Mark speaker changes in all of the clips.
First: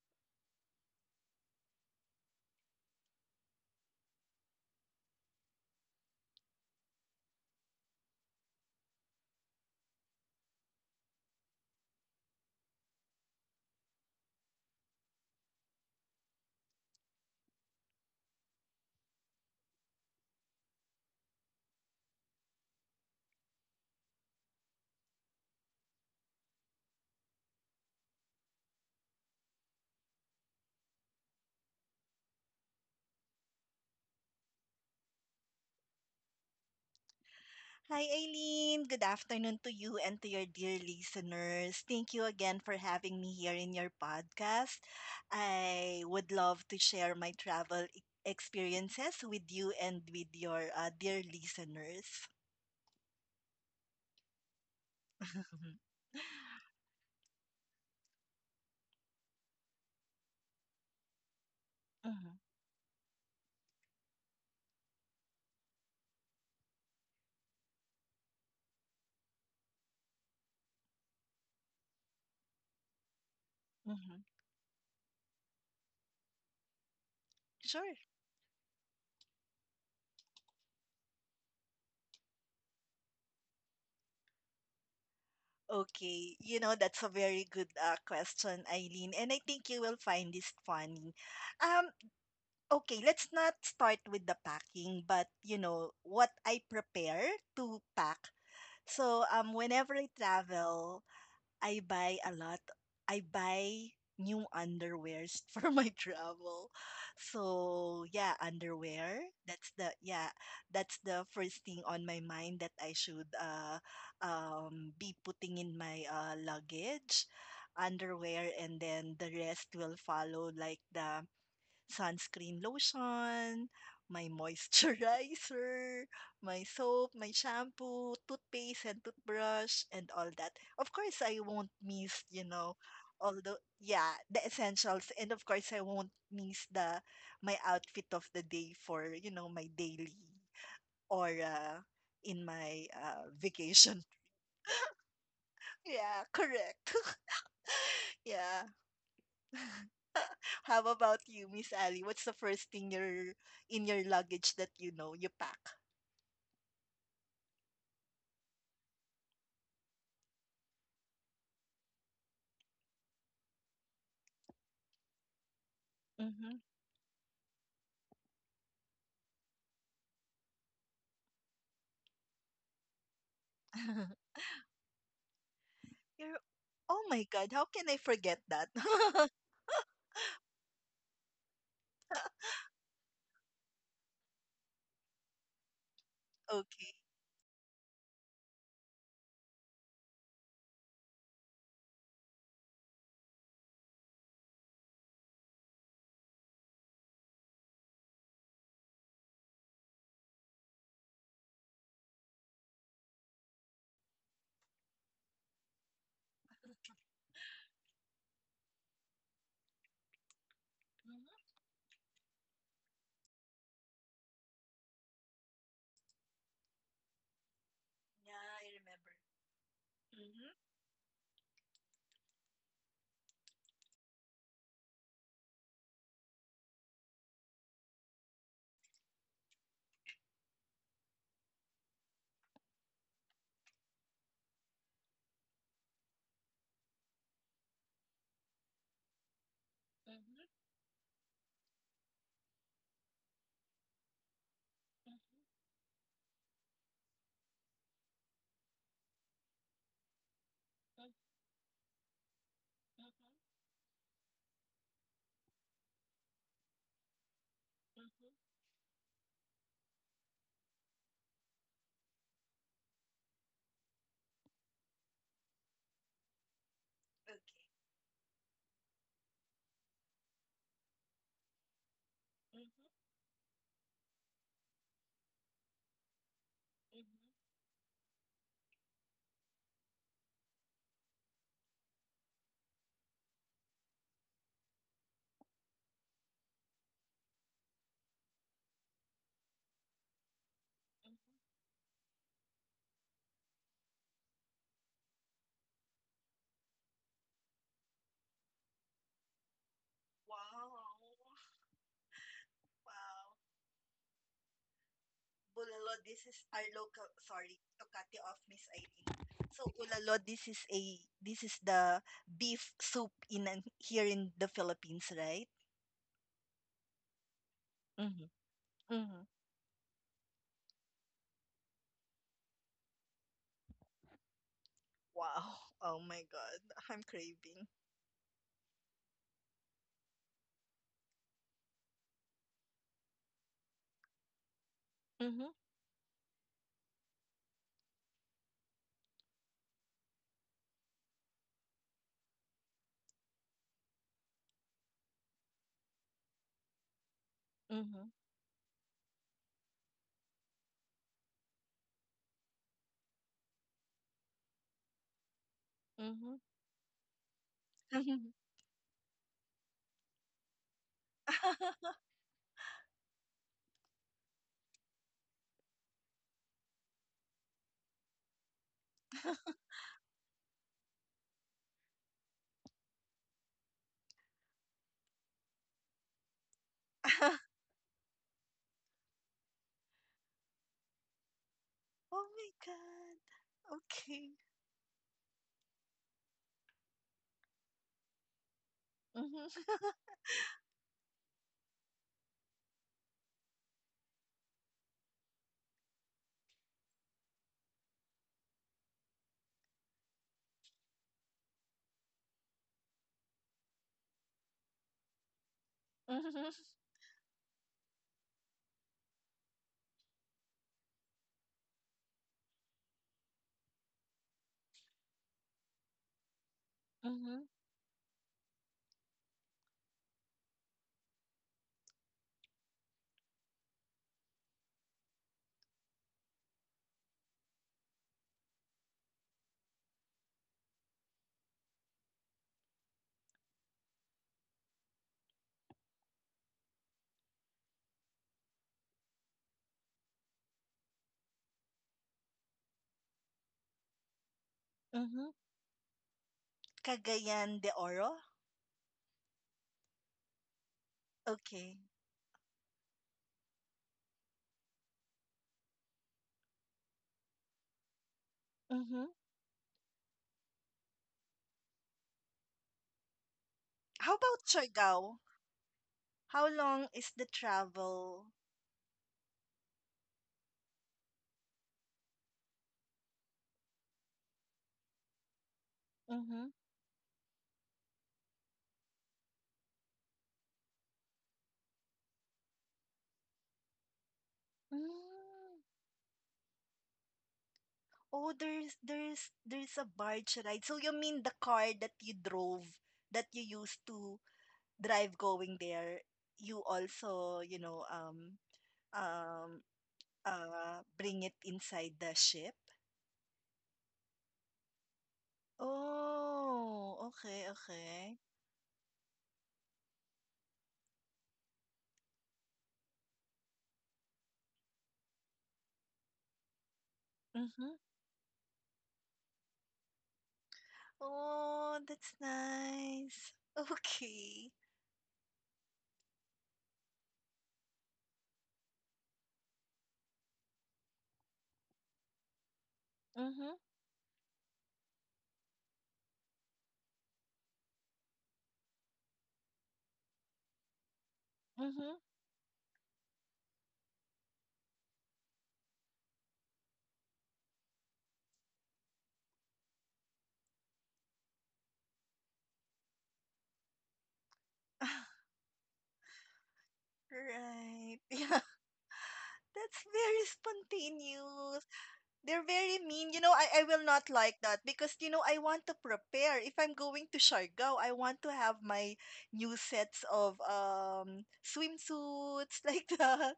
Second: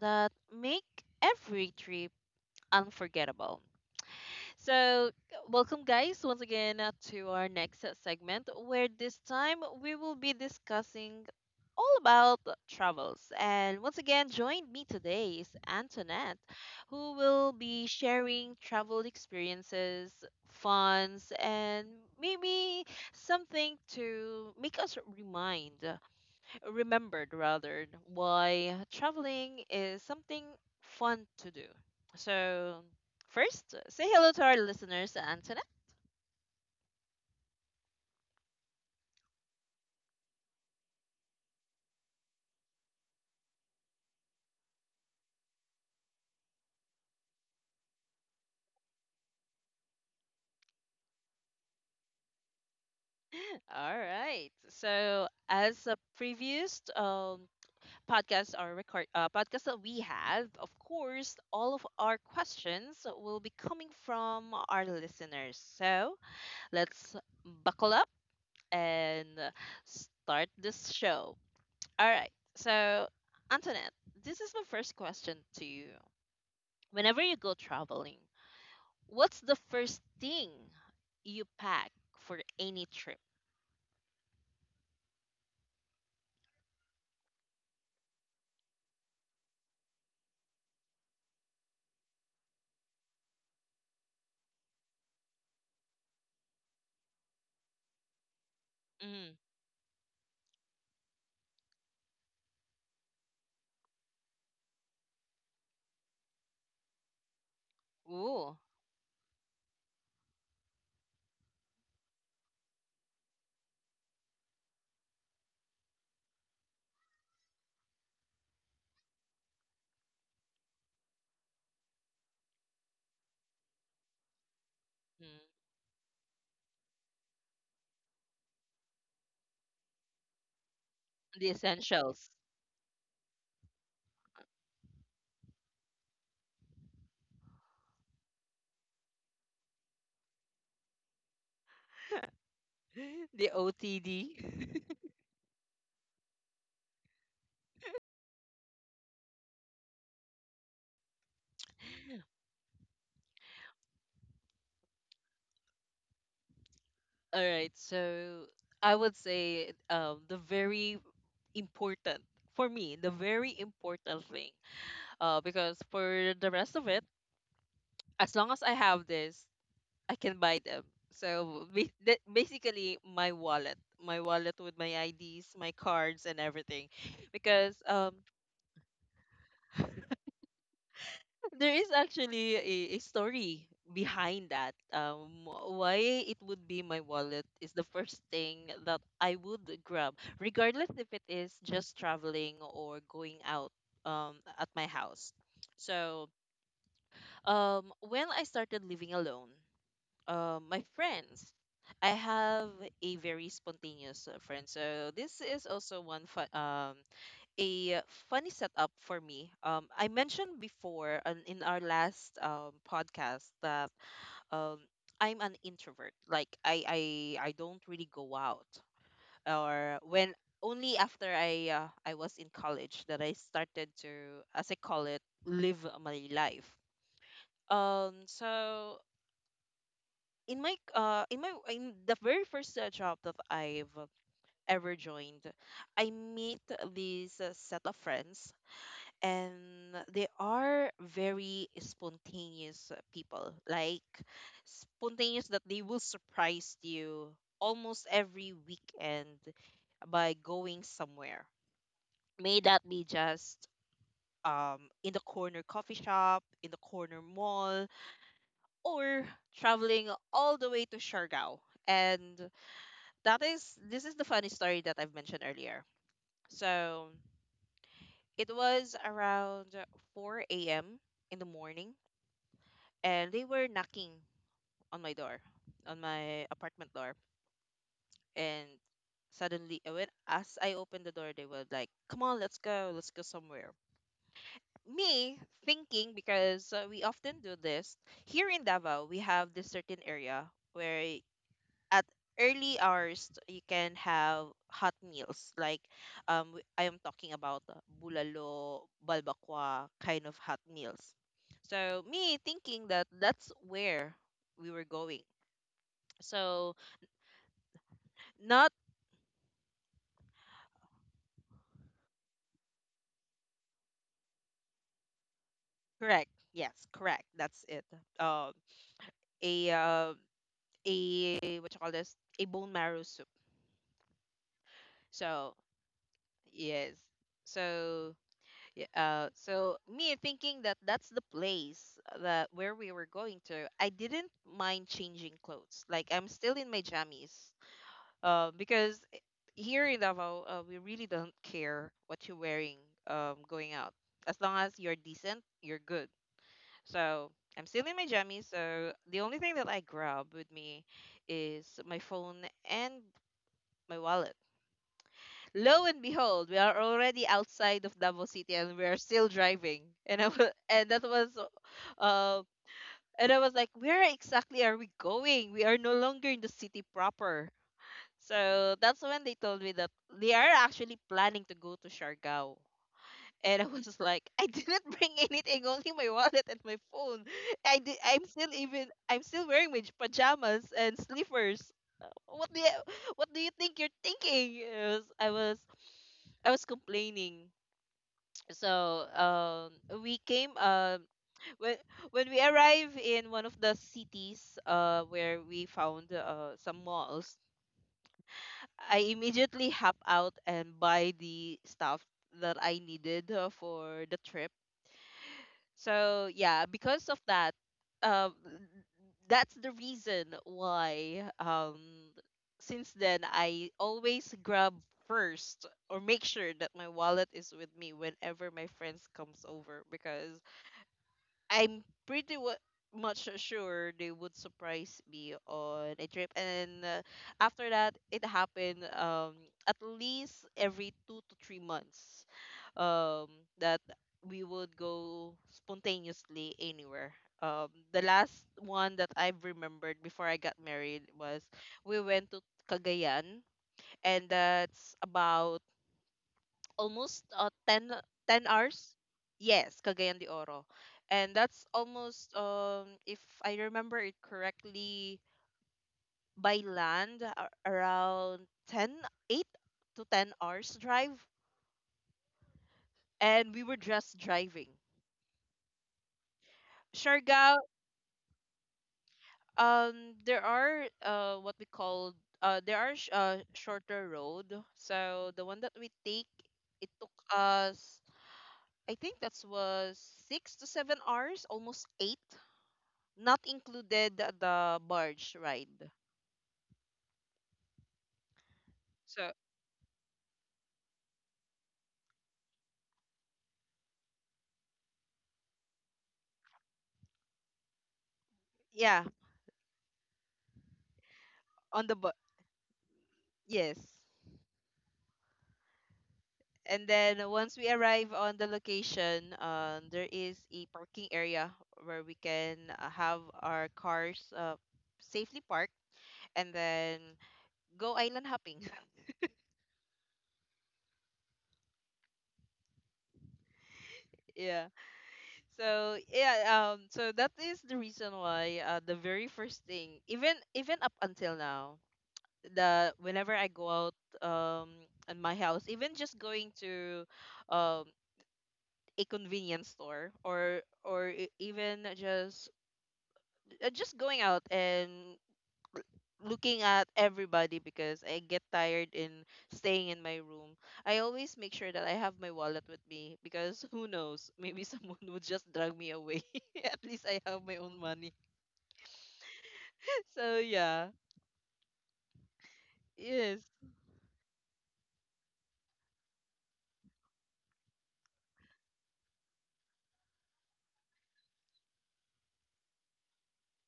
Speaker 1: that make every trip unforgettable. So, welcome, guys, once again to our next segment where this time we will be discussing all about travels. And once again, join me today is Antoinette, who will be sharing travel experiences, funds, and maybe something to make us remind remembered rather why traveling is something fun to do. So, first, say hello to our listeners, Antoinette.
Speaker 2: Hi, Aileen. Good afternoon to you and to your dear listeners. Thank you again for having me here in your podcast. I would love to share my travel experiences with you and with your dear listeners.
Speaker 1: All right. So, as a previous podcast or record podcast that we have, of course, all of our
Speaker 2: Mhm,
Speaker 1: questions will be coming from our listeners. So, let's buckle up and start this show. All right. So, Antoinette, this is my
Speaker 2: mhm.
Speaker 1: first question to you. Whenever you go traveling,
Speaker 2: Sure.
Speaker 1: what's the first thing you pack for any trip?
Speaker 2: Okay. You know, that's a very good question, Eileen, and I think you will find this funny. Um, okay, let's not start with the packing, but you know, what I prepare to pack.
Speaker 1: Mm.
Speaker 2: So whenever I travel, I buy a lot. I buy new underwears for my travel.
Speaker 1: Ooh.
Speaker 2: So yeah, underwear. That's the yeah, that's the first thing on my mind that I should be putting in my luggage. Underwear, and then the rest will follow, like the sunscreen lotion, my
Speaker 1: Mm.
Speaker 2: moisturizer, my soap, my shampoo, toothpaste and toothbrush, and all that.
Speaker 1: The
Speaker 2: Of course, I
Speaker 1: essentials.
Speaker 2: won't miss, you know, the essentials, and of course I won't miss the my outfit of the day for, you know, my daily or in
Speaker 1: The
Speaker 2: my
Speaker 1: OTD.
Speaker 2: vacation. Yeah, correct. Yeah. How about you, Miss Ali? What's the first thing your in your luggage that you know you pack?
Speaker 1: All right. So, I would say, the very important for me, the very important thing. Because for the rest of it,
Speaker 2: Mm-hmm.
Speaker 1: as long as I have this, I can buy them. So, basically, my wallet with my IDs, my cards, and everything,
Speaker 2: You're, oh
Speaker 1: because,
Speaker 2: my god, how can I forget that? Okay.
Speaker 1: there is actually a story behind that. Why it would be my wallet is the first thing that I would grab, regardless if it is just traveling or going out, at my house. So when I started living alone. My friends. I have a very spontaneous friend, so this is also one fun, a funny setup for me. I mentioned before in our
Speaker 2: Mhm.
Speaker 1: last podcast that, um, I'm an introvert. Like I don't really go out,
Speaker 2: Yeah, I remember.
Speaker 1: or when only
Speaker 2: Hmm.
Speaker 1: after I was in college that I started to, as I call it, live my life. So in the very first job that I've ever joined, I meet this set of friends and they are very spontaneous people. Like spontaneous that they will surprise you almost every weekend by going somewhere. May that be just in the corner coffee shop, in the corner mall, or traveling all the way to Siargao, and that is this is the funny story that I've mentioned earlier. So it was around 4 a.m. in the morning,
Speaker 2: Okay.
Speaker 1: and they were knocking on my door, on my apartment door, and suddenly, when as I opened the door, they were like, "Come on, let's go somewhere." Me thinking, because, we often do this here in Davao. We have this certain area where at early hours you can have hot meals, like, I am talking about, bulalo, balbakwa kind of hot meals.
Speaker 2: Wow.
Speaker 1: So me thinking that that's
Speaker 2: Wow.
Speaker 1: where we were going.
Speaker 2: Bulalo,
Speaker 1: So
Speaker 2: this is our local, sorry to cut
Speaker 1: not
Speaker 2: you off, Miss Eileen. So bulalo, this is the beef soup in here in the Philippines, right?
Speaker 1: correct. Yes, correct. That's it. Um,
Speaker 2: Mhm.
Speaker 1: a
Speaker 2: Mhm.
Speaker 1: uh, a What you call this? A bone marrow soup. So
Speaker 2: Wow. Oh my
Speaker 1: yes.
Speaker 2: god. I'm
Speaker 1: So
Speaker 2: craving.
Speaker 1: yeah, me thinking that that's the place, that where we were going to, I didn't mind changing clothes.
Speaker 2: Mhm.
Speaker 1: Like I'm still in my jammies, because, here in Davao, we really don't care what you're wearing, going out. As long as you're decent, you're good. So I'm still in my jammies.
Speaker 2: Mhm.
Speaker 1: So the only thing that I grab with me is my phone and my wallet. Lo and behold, we are
Speaker 2: Mhm.
Speaker 1: already outside of Davao City and
Speaker 2: Mhm.
Speaker 1: we are still driving. And I was, uh, and I was like, where exactly are we going? We are no longer in the city proper. So that's when they told me that they are actually planning to go to Siargao. And I was, just like, I didn't bring anything, only my wallet and my phone. I did, I'm still even I'm still wearing my pajamas and slippers. What do
Speaker 2: Oh
Speaker 1: you,
Speaker 2: my
Speaker 1: what do you
Speaker 2: god.
Speaker 1: think you're thinking?
Speaker 2: Okay.
Speaker 1: I was complaining. So
Speaker 2: Mhm.
Speaker 1: we came, when when we arrive in one of the cities, where we found some malls. I immediately hop out and buy the stuff that I needed, for the trip. So yeah,
Speaker 2: Mhm.
Speaker 1: because of that, um that's the reason why, since then I always grab first or make sure that my wallet is with
Speaker 2: Mhm.
Speaker 1: me whenever my friends comes over, because I'm pretty much sure they would surprise me on a trip. And, after that, it happened, at least every 2 to 3 months, um, that we would go spontaneously anywhere. The last one that I've remembered before I got married was we went to Cagayan, and that's about
Speaker 2: Mhm.
Speaker 1: almost, ten
Speaker 2: Cagayan de
Speaker 1: ten
Speaker 2: Oro?
Speaker 1: hours. Yes, Cagayan de Oro. And that's
Speaker 2: Okay.
Speaker 1: almost, if I remember it correctly, by land, around 10
Speaker 2: Mhm.
Speaker 1: 8 to 10 hours drive. And we were just
Speaker 2: How
Speaker 1: driving.
Speaker 2: about Siargao? How long is
Speaker 1: Siargao,
Speaker 2: the travel?
Speaker 1: there are, what we call, shorter road. So the one that we take,
Speaker 2: Mhm.
Speaker 1: it took us, I think that was 6 to 7 hours, almost 8, not included the barge ride.
Speaker 2: Mm. Oh, there's
Speaker 1: So
Speaker 2: there's there's a barge ride. So you mean the car that you drove that you used to drive going there, you also, you know,
Speaker 1: yeah,
Speaker 2: um, bring it
Speaker 1: on the bu-
Speaker 2: inside the ship.
Speaker 1: yes. And then
Speaker 2: Oh,
Speaker 1: once we
Speaker 2: okay,
Speaker 1: arrive on the
Speaker 2: okay.
Speaker 1: location, there is a parking area where we can, have our cars, safely parked, and then go
Speaker 2: Mm-hmm.
Speaker 1: island hopping.
Speaker 2: Oh, that's nice.
Speaker 1: Yeah.
Speaker 2: Okay.
Speaker 1: So yeah, so that is the reason why, the very first thing, even up until now, the whenever I go
Speaker 2: Mm-hmm.
Speaker 1: out, um at my house, even just going to, um a convenience store, or even
Speaker 2: Mm-hmm.
Speaker 1: just, going out and looking at everybody because I get tired in staying in my room. I always make sure that I have my wallet with me because who knows, maybe someone would just drag me away. At least I have my own money.
Speaker 2: Right. Yeah. That's
Speaker 1: So
Speaker 2: very
Speaker 1: yeah.
Speaker 2: spontaneous. They're very
Speaker 1: Yes.
Speaker 2: mean. You know, I will not like that because, you know, I want to prepare. If I'm going to Siargao, I want to have my new sets of swimsuits like that.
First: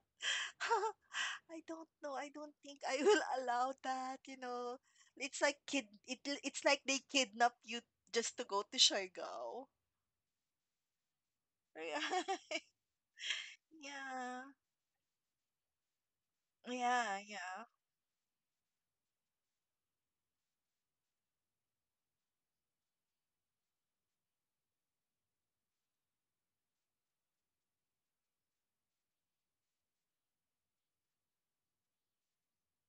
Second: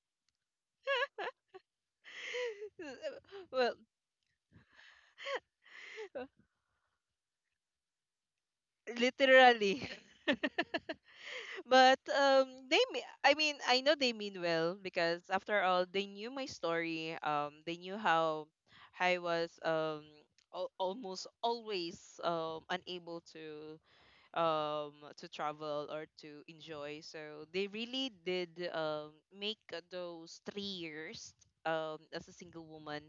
Speaker 2: I don't know. I don't think I will
Speaker 1: Well,
Speaker 2: allow that, you know. It's like kid it it's like they kidnap you just to go to Siargao.
Speaker 1: literally. But,
Speaker 2: Yeah.
Speaker 1: I mean, I know they mean
Speaker 2: Yeah.
Speaker 1: well because after all they knew my story.
Speaker 2: Yeah, yeah.
Speaker 1: They knew how I was, almost always, unable to, travel or to enjoy. So they really did, make those 3 years, as a single woman,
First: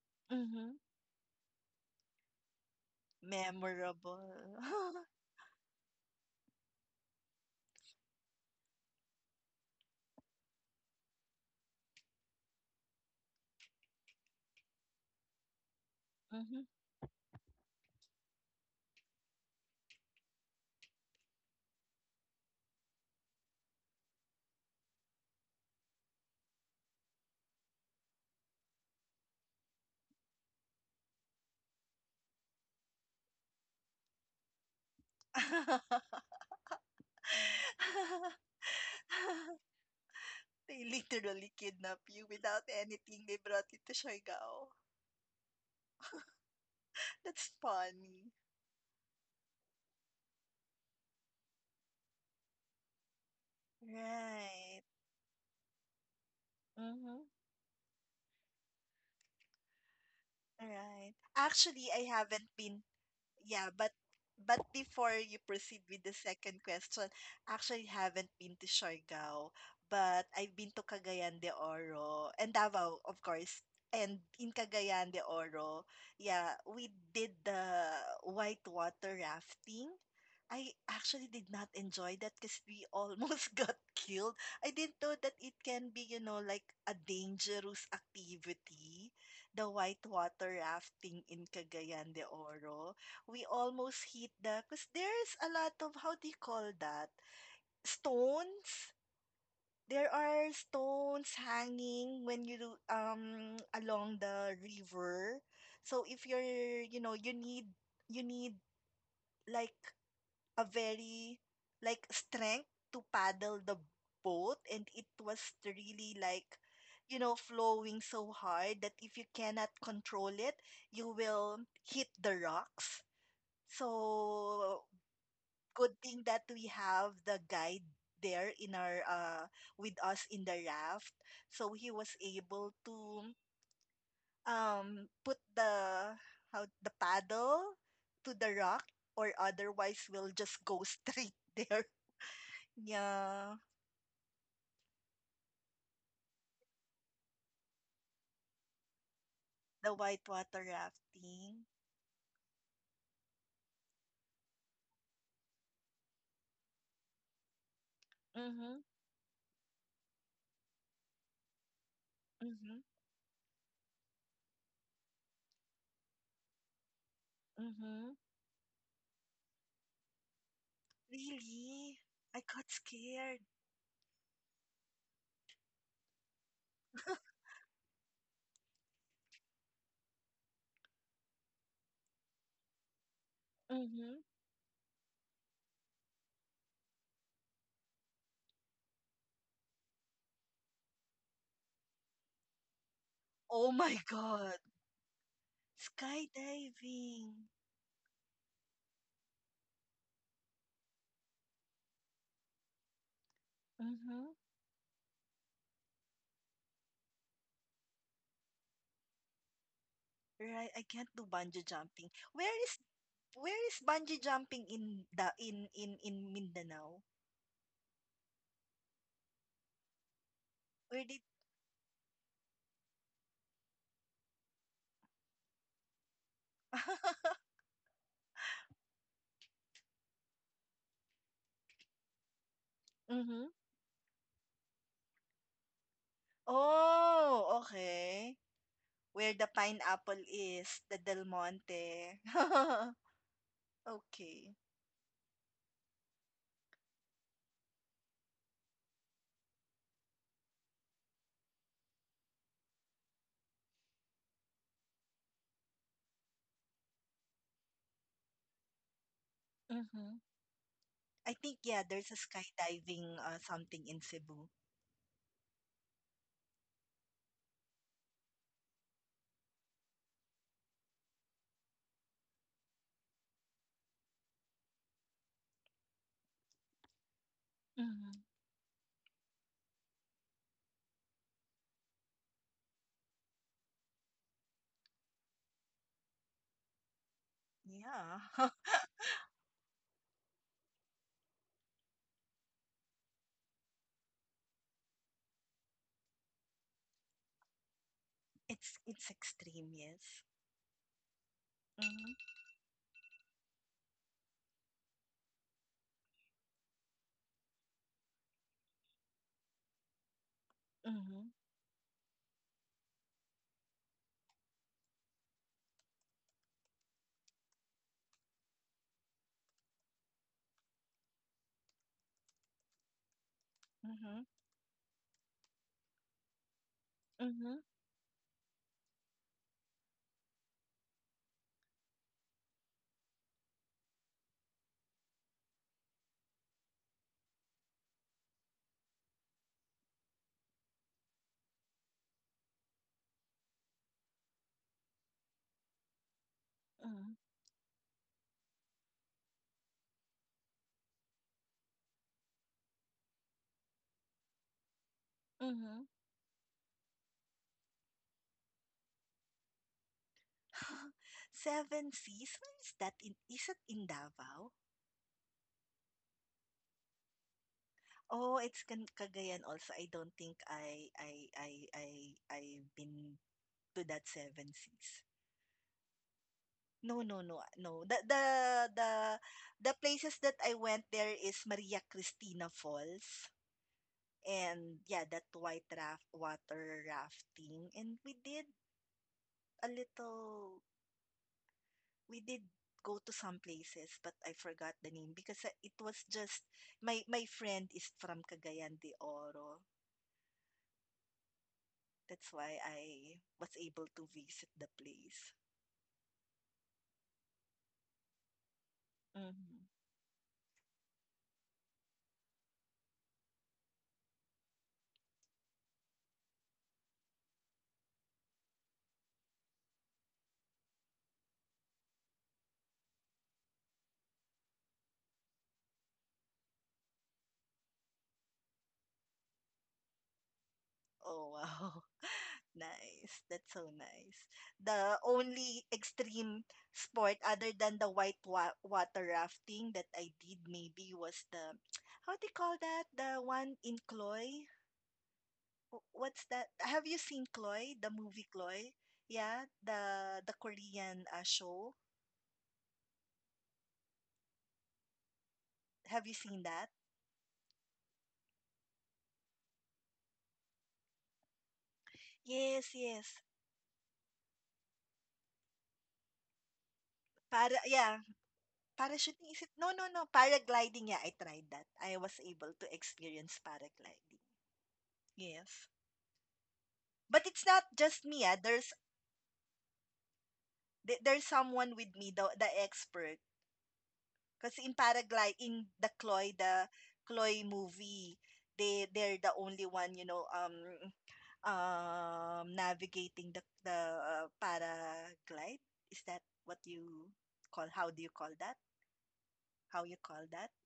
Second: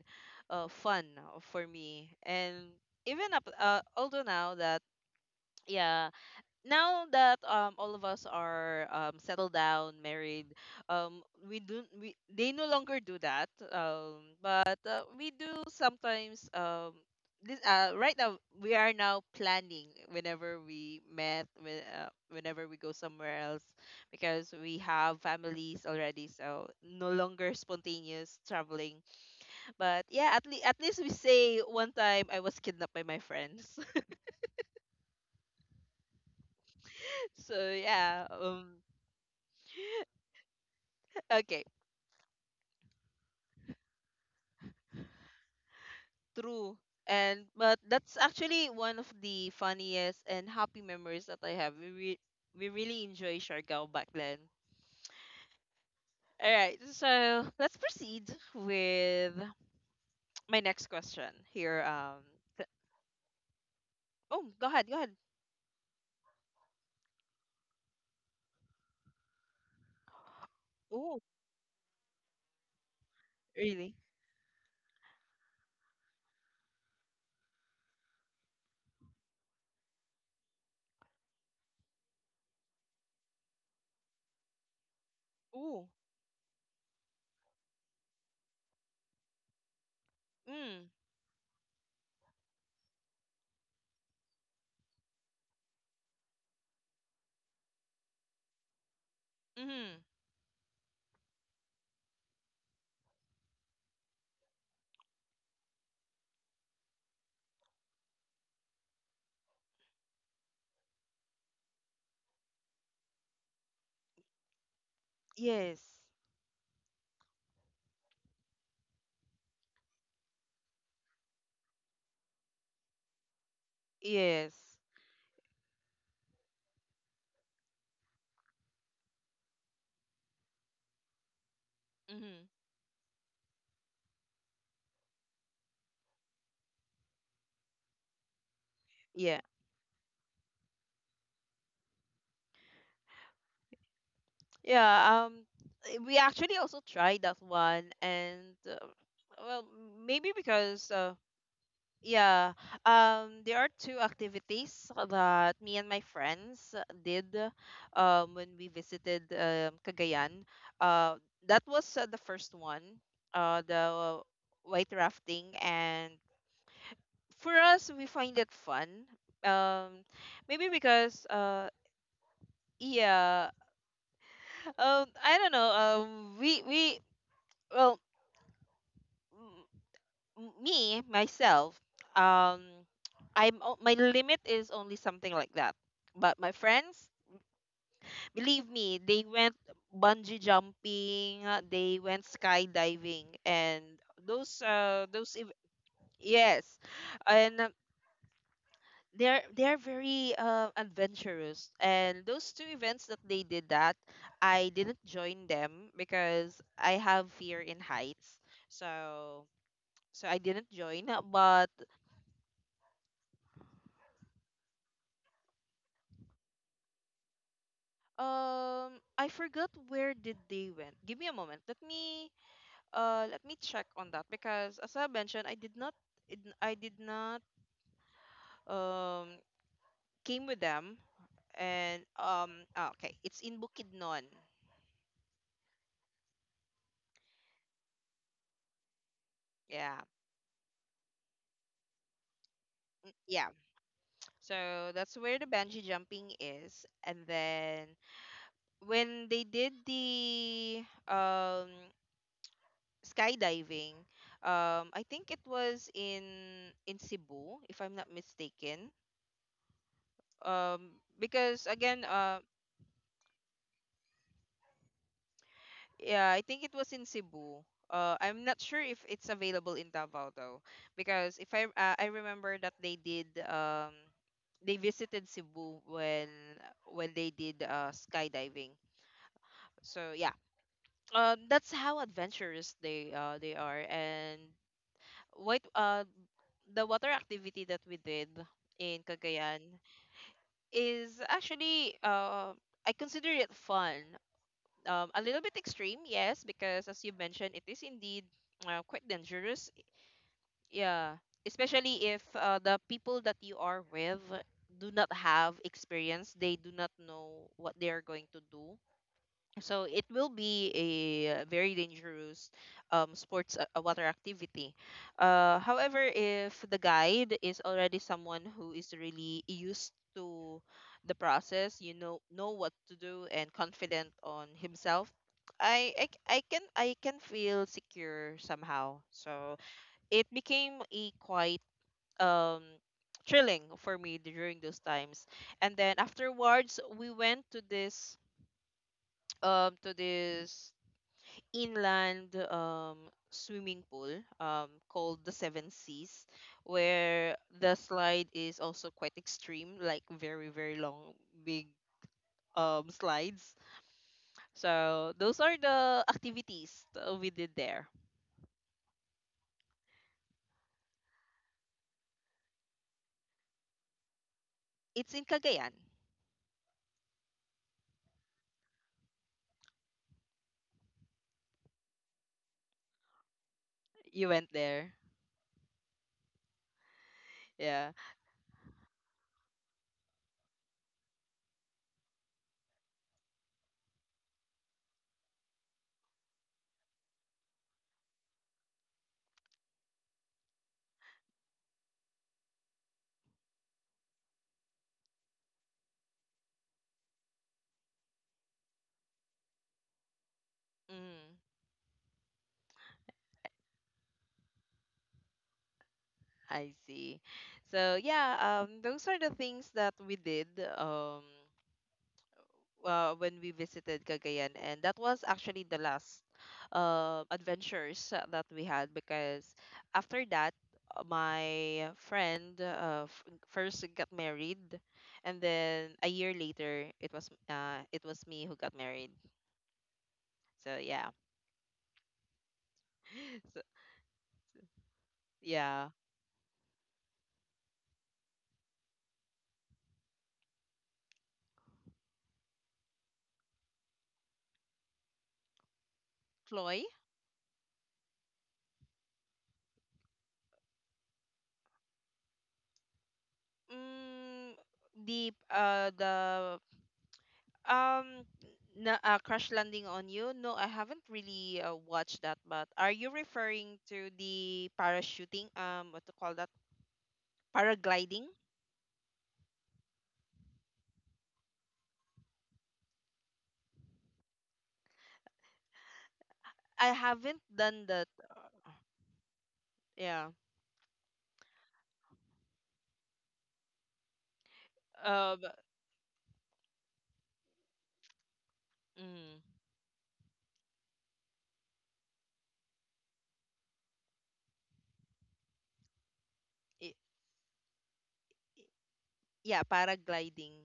Speaker 2: Mm-hmm.
Speaker 1: fun for me. And even up
Speaker 2: Memorable.
Speaker 1: although now that, yeah, now that, all of us are, settled down, married, um we do we they no longer do that. But, we do sometimes,
Speaker 2: Mm-hmm.
Speaker 1: this right now we are now planning, whenever whenever we go somewhere else, because we have families already, so no longer spontaneous traveling. But yeah, at least we say, one time I was kidnapped by my friends. So yeah,
Speaker 2: They
Speaker 1: okay.
Speaker 2: literally kidnap you without anything. They brought you to Siargao.
Speaker 1: True. And but
Speaker 2: That's
Speaker 1: that's
Speaker 2: funny.
Speaker 1: actually one of the funniest and happy memories that I have. We really enjoy Siargao back then.
Speaker 2: Right.
Speaker 1: All right, so
Speaker 2: Mm-hmm.
Speaker 1: let's proceed with my next question
Speaker 2: Right.
Speaker 1: here.
Speaker 2: Actually, I
Speaker 1: Th-
Speaker 2: haven't been yeah, but
Speaker 1: oh, go ahead, go
Speaker 2: but
Speaker 1: ahead.
Speaker 2: before you proceed with the second question, actually haven't been to Siargao, but I've been
Speaker 1: Oh,
Speaker 2: to Cagayan de Oro and Davao, of
Speaker 1: really?
Speaker 2: course. And in Cagayan de Oro, yeah, we did the white water rafting. I actually did not enjoy that because we almost got killed. I didn't know that
Speaker 1: Oh,
Speaker 2: it can be, you know, like a dangerous activity. The white
Speaker 1: mm,
Speaker 2: water rafting in Cagayan de Oro, we almost hit the, because there's a lot of, how do you call that, stones.
Speaker 1: mm-hmm.
Speaker 2: There are stones hanging when you do, along the river. So if you're, you know, you need like a very like strength to paddle the boat, and it
Speaker 1: Yes,
Speaker 2: was really like, you know, flowing so hard that if you cannot control it, you will hit the rocks.
Speaker 1: yes,
Speaker 2: So, good thing that we have the guide there in our with us in the raft. So
Speaker 1: mm-hmm.
Speaker 2: he was able to put the how the paddle to the
Speaker 1: Yeah,
Speaker 2: rock, or otherwise we'll just go straight there. Yeah.
Speaker 1: yeah. We actually also tried that one, and, well, maybe
Speaker 2: The
Speaker 1: because,
Speaker 2: whitewater rafting.
Speaker 1: yeah. There are two activities that me and my friends did, when we visited,
Speaker 2: Mm-hmm.
Speaker 1: Cagayan. Uh, that was, the first one,
Speaker 2: Mm-hmm.
Speaker 1: the white rafting. And for us, we find it
Speaker 2: Mm-hmm.
Speaker 1: fun. Um, Maybe because,
Speaker 2: Really? I got
Speaker 1: yeah,
Speaker 2: scared.
Speaker 1: I don't know. Well, me myself, um my limit is
Speaker 2: Mm-hmm.
Speaker 1: only something like that, but my friends, believe me, they went bungee jumping, they went skydiving, and
Speaker 2: Oh my
Speaker 1: those uh
Speaker 2: god.
Speaker 1: those ev- yes, and,
Speaker 2: Skydiving.
Speaker 1: they're very, adventurous, and those two events that they did, that I
Speaker 2: Mm-hmm.
Speaker 1: didn't join them because I have fear in heights. So so I didn't join,
Speaker 2: Right, I can't
Speaker 1: but,
Speaker 2: do bungee jumping. Where is, where is bungee jumping in the in Mindanao?
Speaker 1: I forgot where did they went. Give me a
Speaker 2: Where
Speaker 1: moment.
Speaker 2: did
Speaker 1: Let me check on that because, as I mentioned, I did not, um came with them. And okay, it's in
Speaker 2: Mm-hmm.
Speaker 1: Bukidnon.
Speaker 2: Oh, okay. Where the
Speaker 1: Yeah.
Speaker 2: pineapple is, the Del Monte.
Speaker 1: Mm, yeah. So
Speaker 2: Okay.
Speaker 1: that's where the bungee jumping is. And then when they did the, skydiving, I think it was in Cebu, if I'm not mistaken,
Speaker 2: Mm-hmm.
Speaker 1: um because
Speaker 2: I
Speaker 1: again,
Speaker 2: think yeah, there's a skydiving something in Cebu.
Speaker 1: yeah, I think it was in Cebu. I'm not sure if it's available in Davao, though, because if I I remember that they did, they visited Cebu when they did,
Speaker 2: Mm-hmm.
Speaker 1: skydiving. So yeah, that's how adventurous they are. And what the water activity that we did
Speaker 2: Yeah.
Speaker 1: in Cagayan is actually, I consider it fun, a little bit extreme, yes, because as you mentioned, it is indeed, quite
Speaker 2: It's
Speaker 1: dangerous.
Speaker 2: extreme, yes.
Speaker 1: Yeah, especially if,
Speaker 2: Mm-hmm.
Speaker 1: the people that you are with do not have experience, they do not know what they are going to do. So it will be a
Speaker 2: Mm-hmm.
Speaker 1: very dangerous sports water activity. However, if the guide is already someone who is really used to the process, you know what to do and confident on
Speaker 2: Mm-hmm.
Speaker 1: himself, I can feel
Speaker 2: Mm-hmm.
Speaker 1: secure somehow. So it became a quite um thrilling for me during those times. And then afterwards, we went to this um to this inland swimming pool called the Seven Seas, where the slide is also quite extreme, like very, very long, big slides. So those are the
Speaker 2: Mm-hmm.
Speaker 1: activities that we did there.
Speaker 2: Seven Seas? Where is that, in is it in Davao?
Speaker 1: It's in Cagayan.
Speaker 2: Oh, it's in Cagayan also. I don't think I've been
Speaker 1: You
Speaker 2: to
Speaker 1: went
Speaker 2: that
Speaker 1: there.
Speaker 2: Seven Seas. No, no, no,
Speaker 1: Yeah.
Speaker 2: no. The the places that I went there is Maria Cristina Falls, and yeah, that white raft water rafting, and we did a little we did go to some places, but I forgot the name because it was just my friend is from Cagayan de Oro.
Speaker 1: Mm,
Speaker 2: That's why I was able to visit the place.
Speaker 1: I see. So yeah, those are the things
Speaker 2: Mhm.
Speaker 1: that we did. Um, when we visited Cagayan, and that was actually the last adventures that we had because after that, my friend first got married, and then a year later, it was me who got married. So yeah,
Speaker 2: Oh wow. Nice.
Speaker 1: so,
Speaker 2: That's so nice. The only
Speaker 1: yeah,
Speaker 2: extreme sport other than the white wa water rafting that I did maybe was the how do you call that? The one in Cloy? What's that?
Speaker 1: Chloe.
Speaker 2: Have you seen Chloe, the movie Chloe? Yeah, the Korean show.
Speaker 1: Mm, the uh
Speaker 2: Have you seen
Speaker 1: the
Speaker 2: that?
Speaker 1: Um, Crash Landing on You? No, I haven't really watched that. But
Speaker 2: Yes,
Speaker 1: are you
Speaker 2: yes.
Speaker 1: referring to the parachuting? What to call that?
Speaker 2: Para yeah,
Speaker 1: Paragliding?
Speaker 2: parachuting is it? No, no, no. Paragliding. Yeah, I tried that. I was able to experience paragliding. Yes.
Speaker 1: I haven't
Speaker 2: But it's not
Speaker 1: done that.
Speaker 2: just me. Ah.
Speaker 1: Yeah.
Speaker 2: There's someone with me, the expert. Because in paraglide
Speaker 1: But,
Speaker 2: in the Chloe movie, they they're the
Speaker 1: mm,
Speaker 2: only one, you know, navigating the paraglide. Is that what
Speaker 1: y-
Speaker 2: you call? How do you call that?
Speaker 1: y- Yeah,
Speaker 2: How you call that?
Speaker 1: paragliding.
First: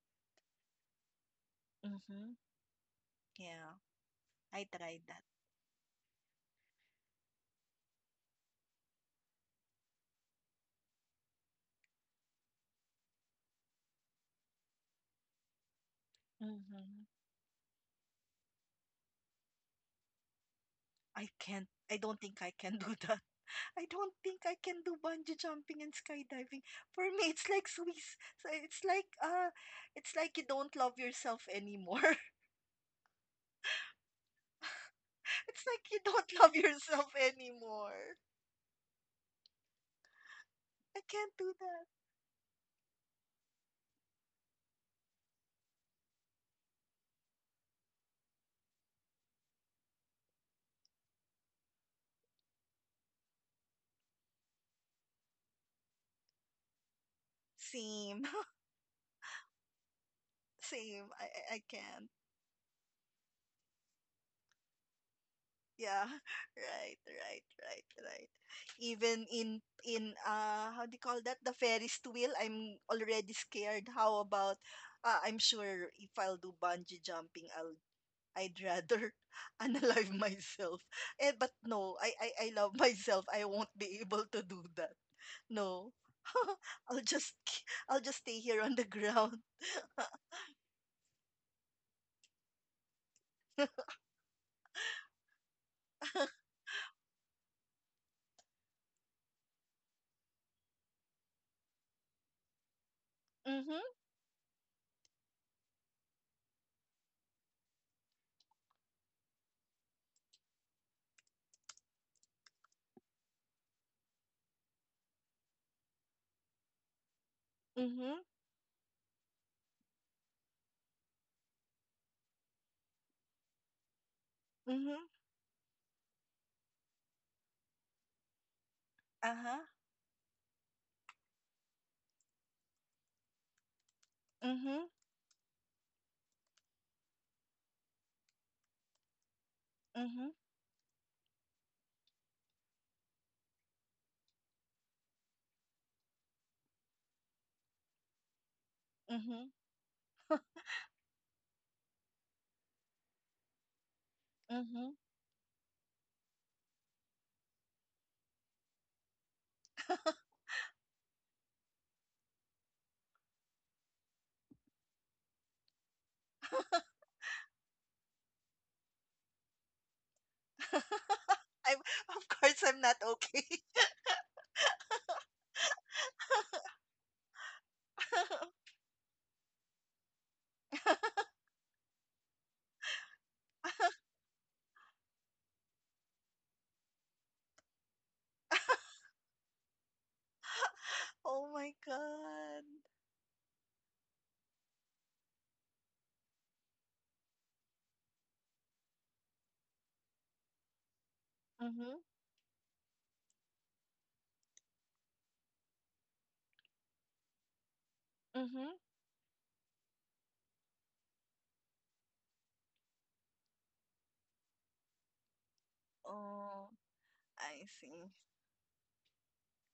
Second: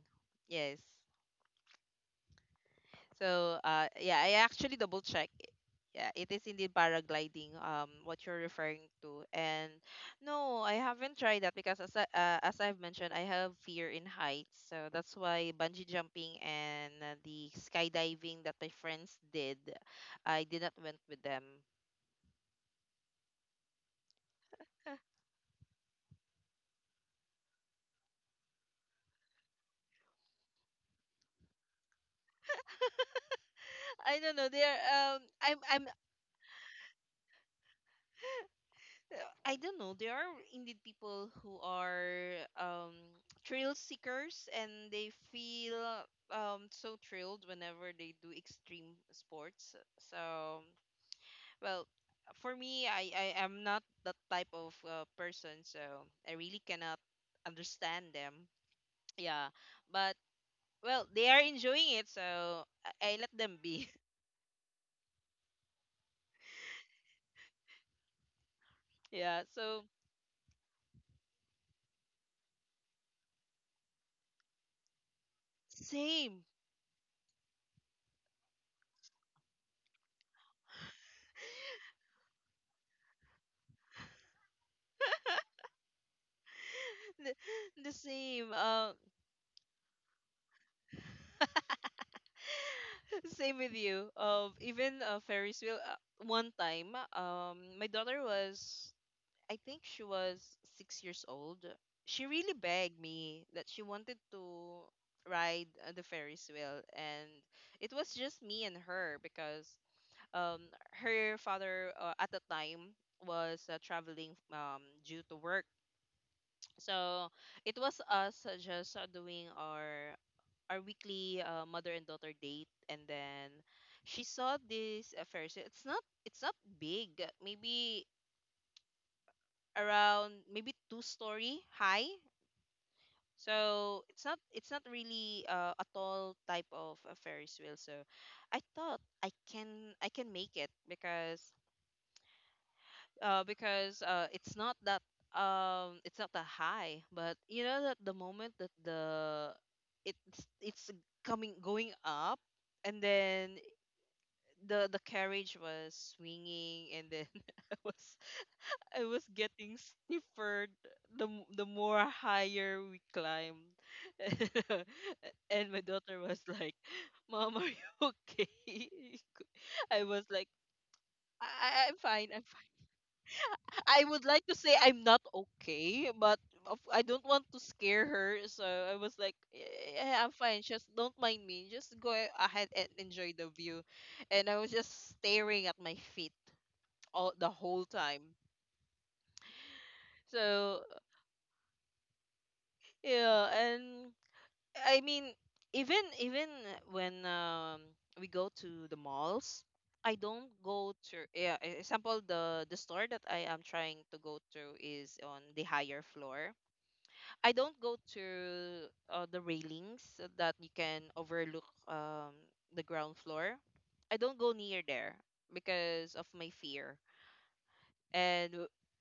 Speaker 1: Yes.
Speaker 2: Mm-hmm.
Speaker 1: So
Speaker 2: Yeah,
Speaker 1: yeah, I
Speaker 2: I
Speaker 1: actually
Speaker 2: tried
Speaker 1: double
Speaker 2: that.
Speaker 1: check. Yeah, it is indeed paragliding. What you're referring to, and no, I haven't tried that because as I've mentioned, I have fear in heights. So that's why bungee jumping and
Speaker 2: Mm-hmm.
Speaker 1: the skydiving that my friends did, I did not went with
Speaker 2: I
Speaker 1: them.
Speaker 2: can't. I don't think I can do that. I don't think I can do bungee jumping and skydiving. For me, it's like Swiss. So it's like you don't love yourself anymore.
Speaker 1: I don't know. They're
Speaker 2: It's like you
Speaker 1: I'm
Speaker 2: don't love yourself anymore.
Speaker 1: I don't know. There are
Speaker 2: I
Speaker 1: indeed
Speaker 2: can't do
Speaker 1: people
Speaker 2: that.
Speaker 1: who are thrill seekers and they feel so thrilled whenever they do extreme sports. So, well, for me, I am not that type of person, so I really cannot
Speaker 2: Same,
Speaker 1: understand them. Yeah, but
Speaker 2: same.
Speaker 1: well, they
Speaker 2: I
Speaker 1: are
Speaker 2: can.
Speaker 1: enjoying it, so I let them be.
Speaker 2: Yeah, right, right, right, right. Even in
Speaker 1: yeah,
Speaker 2: in
Speaker 1: so
Speaker 2: how do you call that? The Ferris wheel, I'm already scared. How about I'm sure if I'll do
Speaker 1: same
Speaker 2: bungee jumping, I'll, I'd rather unalive myself. Eh, but no, I I love myself. I won't be able to do that. No.
Speaker 1: the
Speaker 2: I'll
Speaker 1: the
Speaker 2: just stay here on the
Speaker 1: same.
Speaker 2: ground.
Speaker 1: Same with you. Even Ferris wheel. One time, my daughter was, I think she was 6 years old. She really begged
Speaker 2: Mhm.
Speaker 1: me that she wanted to ride the Ferris wheel, and it was just me and her because um, her father at the time was traveling due to work. So
Speaker 2: Mhm.
Speaker 1: it was us just doing our weekly mother and daughter date, and then she
Speaker 2: Mhm.
Speaker 1: saw this Ferris wheel. It's not big. Maybe
Speaker 2: Uh-huh.
Speaker 1: around maybe two-story high.
Speaker 2: Mhm.
Speaker 1: So it's not really a tall type of a Ferris wheel. So I thought
Speaker 2: Mhm.
Speaker 1: I can make it because uh, because uh, it's not that it's not that high. But you know that the
Speaker 2: Mhm.
Speaker 1: moment that the it's it's coming going up and then
Speaker 2: Mhm.
Speaker 1: the carriage was swinging and then I was I was getting stiffer the more higher we climbed. And my daughter was like, mom, are you okay? I was like,
Speaker 2: I'm, of course I'm not
Speaker 1: I'm fine,
Speaker 2: okay.
Speaker 1: I'm fine. I would like to say I'm not okay, but I don't want to scare her, so I was like, yeah, yeah, I'm fine, just don't mind me, just go ahead and enjoy the view. And I was just staring at my feet all the whole time.
Speaker 2: Oh my
Speaker 1: So
Speaker 2: god.
Speaker 1: yeah, and I mean, even when we go to the malls, I don't go
Speaker 2: Mhm.
Speaker 1: to yeah. Example, the store that I am trying to go to is on the higher floor. I don't
Speaker 2: Mhm.
Speaker 1: go to the railings so that you can overlook the ground floor. I don't go near there
Speaker 2: Oh,
Speaker 1: because of my
Speaker 2: I
Speaker 1: fear,
Speaker 2: see.
Speaker 1: and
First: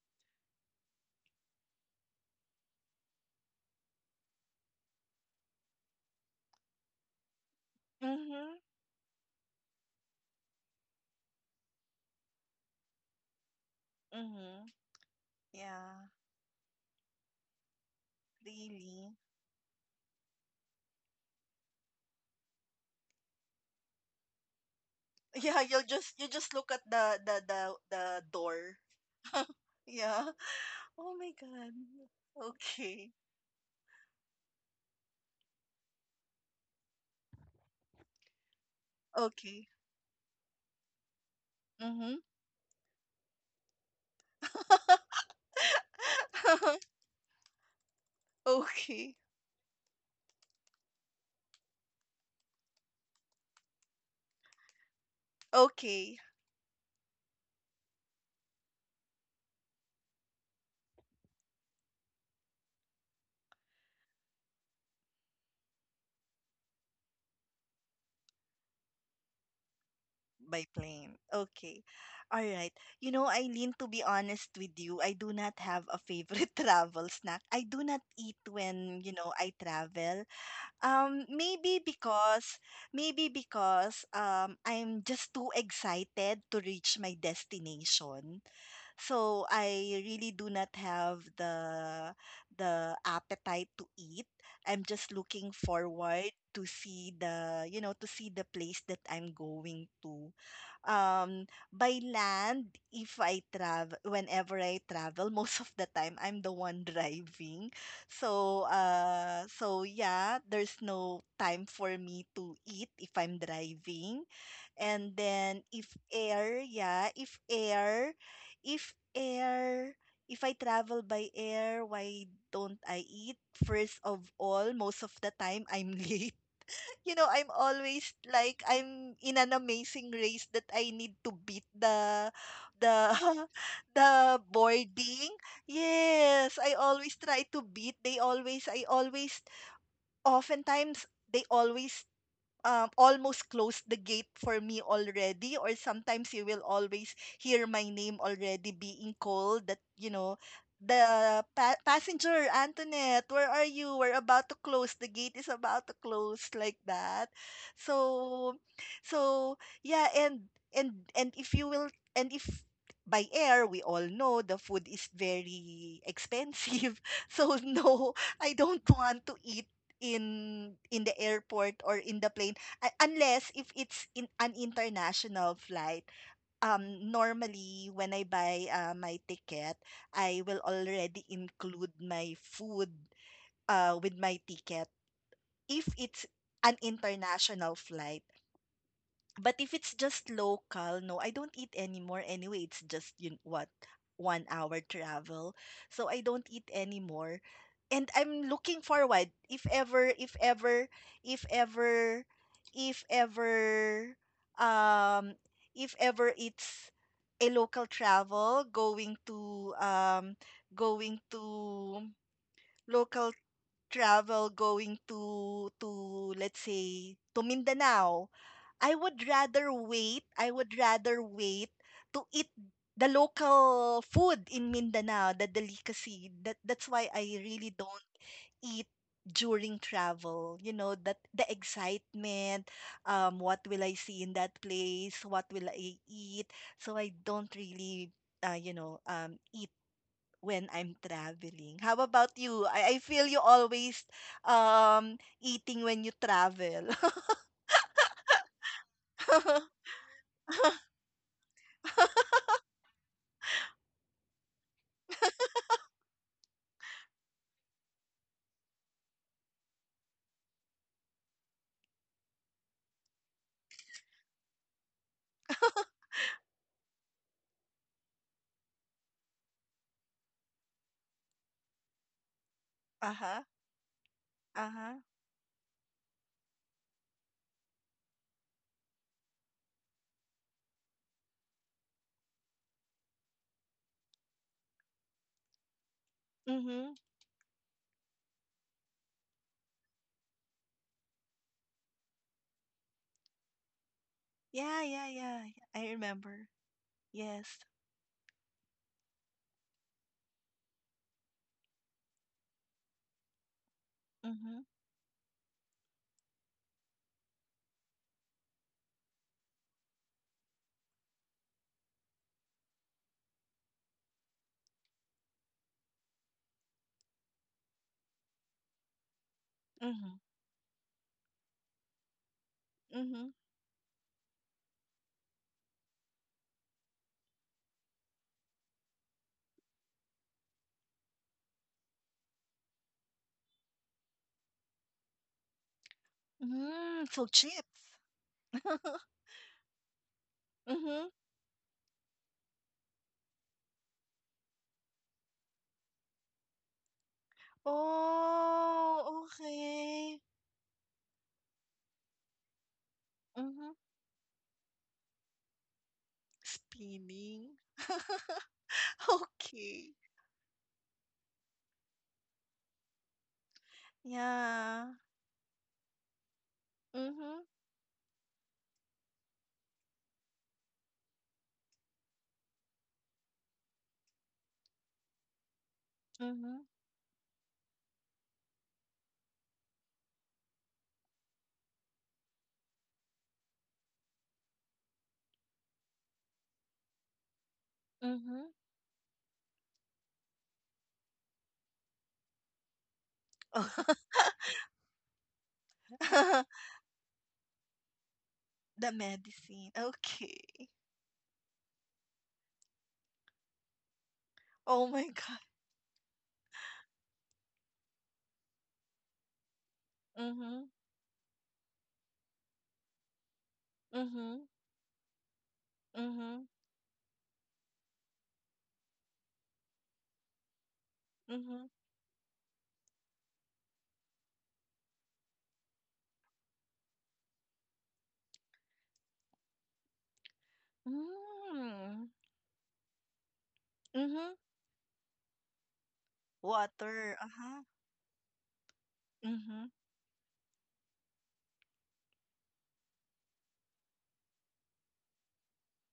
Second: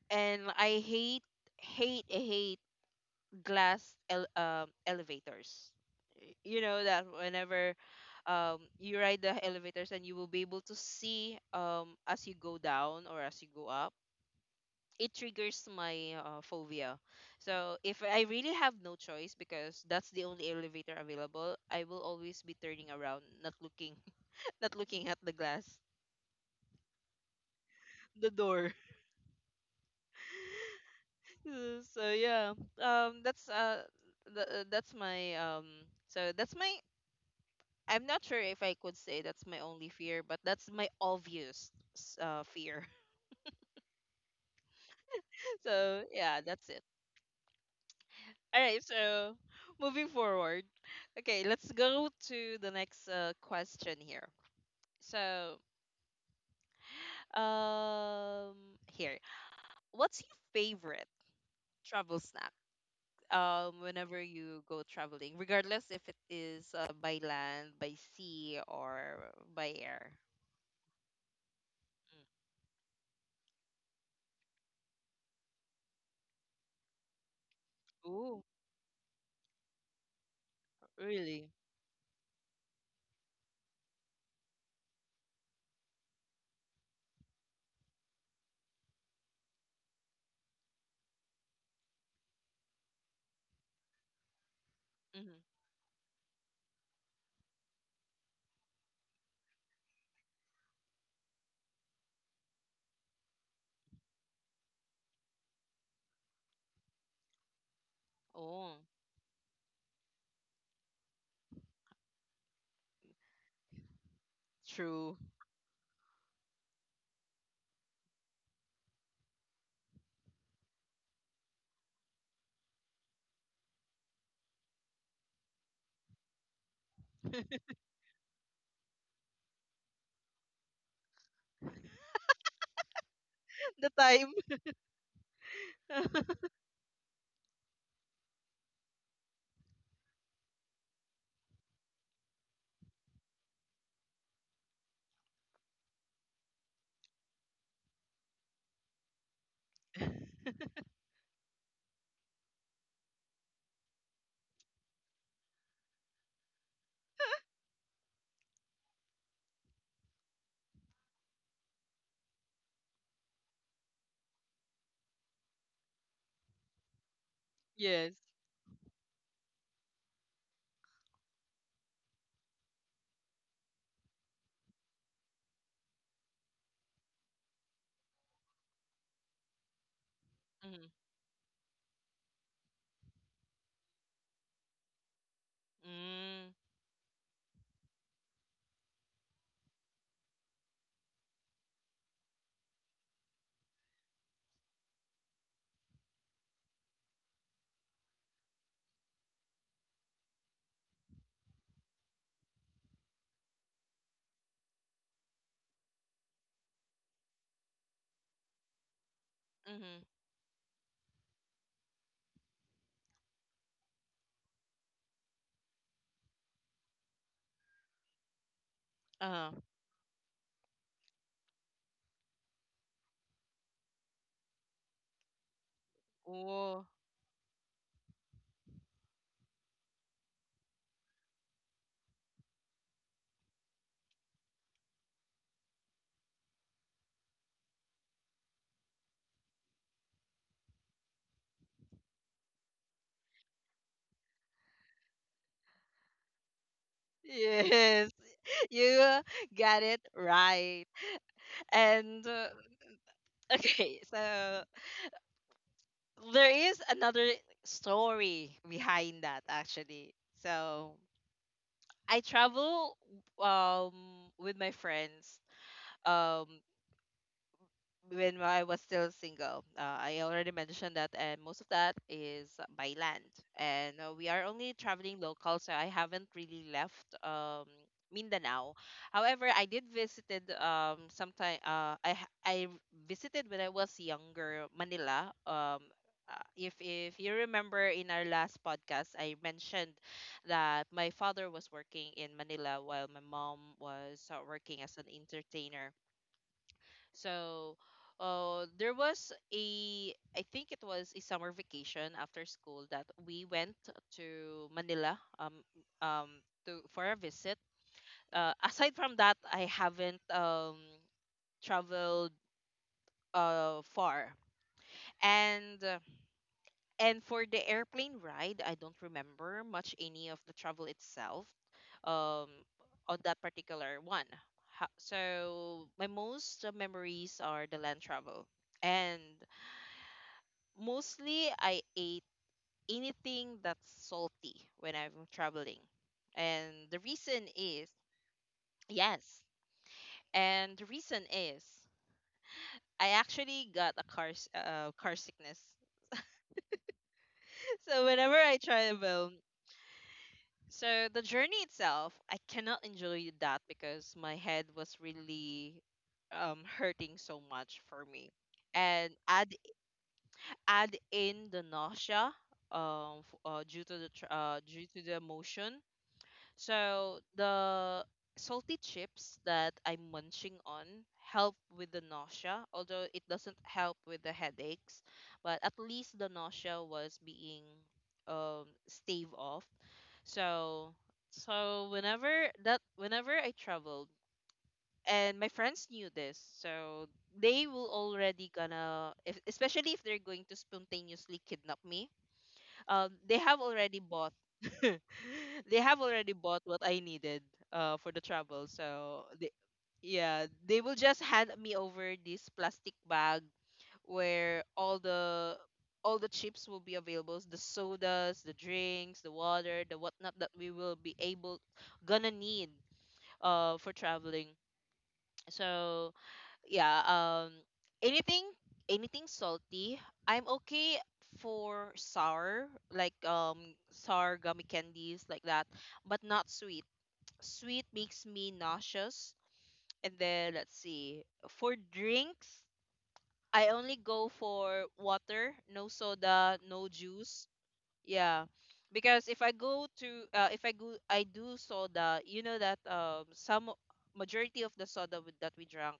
Speaker 1: I hate, hate glass elevators. You know that whenever
Speaker 2: Mhm.
Speaker 1: you ride the elevators and you will be able to see as you go down or as you go up,
Speaker 2: Mhm.
Speaker 1: it triggers my
Speaker 2: Yeah,
Speaker 1: phobia. So if I really have no
Speaker 2: really.
Speaker 1: choice because that's the only elevator available, I will always be turning around, not looking, not looking at the glass,
Speaker 2: Yeah, you'll just you just look at the
Speaker 1: the
Speaker 2: the
Speaker 1: door.
Speaker 2: door. Yeah. Oh my god.
Speaker 1: So yeah,
Speaker 2: Okay.
Speaker 1: that's that's my that's my, I'm not sure if I could say that's my
Speaker 2: Okay.
Speaker 1: only fear, but that's my obvious
Speaker 2: Mhm.
Speaker 1: fear. So yeah, that's it. All right,
Speaker 2: Okay.
Speaker 1: so moving forward. Okay, let's go to the next question here. So,
Speaker 2: Okay.
Speaker 1: um, here, what's your favorite travel snack? Whenever you go traveling, regardless if it is by land, by sea, or by air.
Speaker 2: By plane. Okay. All right. You know, Eileen, to be honest with you, I do not have a favorite travel snack. I do not
Speaker 1: Mm.
Speaker 2: eat
Speaker 1: Ooh,
Speaker 2: when, you know, I travel. Um,
Speaker 1: really?
Speaker 2: maybe because, maybe because I'm just too excited to reach my destination. So I really do not have the appetite to eat. I'm just looking
Speaker 1: Hmm
Speaker 2: forward to see the, you know, to see the place that I'm going to. Um, by land, if I travel, whenever I travel, most of the time I'm the one driving. So,
Speaker 1: Oh,
Speaker 2: so yeah, there's no time for me to eat if I'm driving, and
Speaker 1: true.
Speaker 2: then if air, yeah, if air, if I travel by air, why don't I eat? First of all, most of the time I'm late. You know, I'm always like I'm in an amazing race that I need to beat the
Speaker 1: The
Speaker 2: the
Speaker 1: time.
Speaker 2: boarding. Yes, I always try to beat. They always I always oftentimes they always almost closed the gate for me already, or sometimes you will always hear my name already being called, that you know, the passenger Antoinette, where are you, we're about to close the gate, is about to close, like that. So, so yeah, and and if you will and if by air, we all know the food is very expensive. So no,
Speaker 1: Yes.
Speaker 2: I don't want to eat in the airport or in the plane, unless if it's in an international flight. Normally, when I buy my ticket, I will
Speaker 1: Mm-hmm.
Speaker 2: already include my food with my ticket if it's
Speaker 1: Mm,
Speaker 2: an international flight. But if it's just local, no, I don't eat anymore anyway. It's just, you know, what, 1 hour travel, so I don't eat anymore. And I'm looking forward if ever, if ever, if ever, um, if ever it's a local travel going to
Speaker 1: hmm mm
Speaker 2: going to local travel going to, let's say, to Mindanao, I would
Speaker 1: Uh-huh.
Speaker 2: rather wait. I would rather wait to eat the local food in Mindanao, the delicacy. That, that's
Speaker 1: Oh.
Speaker 2: why I really don't eat during travel. You know, that the excitement, what will I see in that place? What will I eat? So I don't really, you know, eat when I'm traveling. How about you? I feel you always um eating when you travel.
Speaker 1: Yes, you got it right. And okay, so there is another story behind that actually. So I travel um with my friends. Um, when I was still single. I already mentioned that, and most of that is by
Speaker 2: Uh-huh.
Speaker 1: land. And we are only
Speaker 2: Uh-huh.
Speaker 1: traveling local, so I haven't really left Mindanao. However, I did visited sometime. I visited when I was younger Manila. If
Speaker 2: Mm-hmm.
Speaker 1: you remember in our last podcast, I mentioned that my father was working in Manila while my mom was
Speaker 2: Yeah,
Speaker 1: working
Speaker 2: yeah,
Speaker 1: as an
Speaker 2: yeah. I
Speaker 1: entertainer,
Speaker 2: remember. Yes.
Speaker 1: so, there was a, I think it was a summer vacation after school that we went
Speaker 2: Mm-hmm.
Speaker 1: to Manila um, to for a visit. Aside from that, I haven't traveled far. And for the airplane ride, I don't remember much
Speaker 2: Mm-hmm.
Speaker 1: any of the travel itself um,
Speaker 2: Mm-hmm.
Speaker 1: on that particular one. So my most memories are the land travel, and mostly, I ate anything that's salty when I'm traveling. And
Speaker 2: Mm,
Speaker 1: the
Speaker 2: so
Speaker 1: reason
Speaker 2: chips.
Speaker 1: is, yes. And the
Speaker 2: Mm-hmm.
Speaker 1: reason is, I actually got a car, car sickness. So whenever I
Speaker 2: Oh,
Speaker 1: travel,
Speaker 2: okay.
Speaker 1: so the journey itself, I cannot enjoy
Speaker 2: Mm-hmm.
Speaker 1: that because my head was really hurting
Speaker 2: Spinning.
Speaker 1: so much for me. And
Speaker 2: Okay.
Speaker 1: add in the nausea,
Speaker 2: Yeah.
Speaker 1: due to the motion. So
Speaker 2: Mm-hmm.
Speaker 1: the salty chips that I'm munching on help with the nausea, although it doesn't help with the headaches, but at least the
Speaker 2: Mm-hmm.
Speaker 1: nausea was being stave off. So whenever I traveled and my friends knew this, so they will already gonna if, especially if they're going to spontaneously kidnap me, they have
Speaker 2: Mm-hmm.
Speaker 1: already bought they have already bought what I needed for the travel.
Speaker 2: the
Speaker 1: So they,
Speaker 2: medicine.
Speaker 1: yeah,
Speaker 2: Okay.
Speaker 1: they will just hand me over this plastic bag where
Speaker 2: Oh
Speaker 1: all
Speaker 2: my God.
Speaker 1: the chips will be available, the sodas, the drinks, the water, the whatnot that
Speaker 2: Mm-hmm.
Speaker 1: we will be able gonna need for
Speaker 2: Mm-hmm.
Speaker 1: traveling. So
Speaker 2: Mm-hmm.
Speaker 1: yeah, anything, salty, I'm okay.
Speaker 2: Mm-hmm.
Speaker 1: For sour, like sour gummy candies, like that, but not sweet. Sweet makes me nauseous. And then let's see, for
Speaker 2: Mm-hmm.
Speaker 1: drinks, I only go
Speaker 2: Mm-hmm.
Speaker 1: for water, no soda, no
Speaker 2: Water.
Speaker 1: juice.
Speaker 2: Uh-huh.
Speaker 1: Yeah, because if I
Speaker 2: Mhm,
Speaker 1: go to if I go I do soda, you know that some majority of the soda that we drank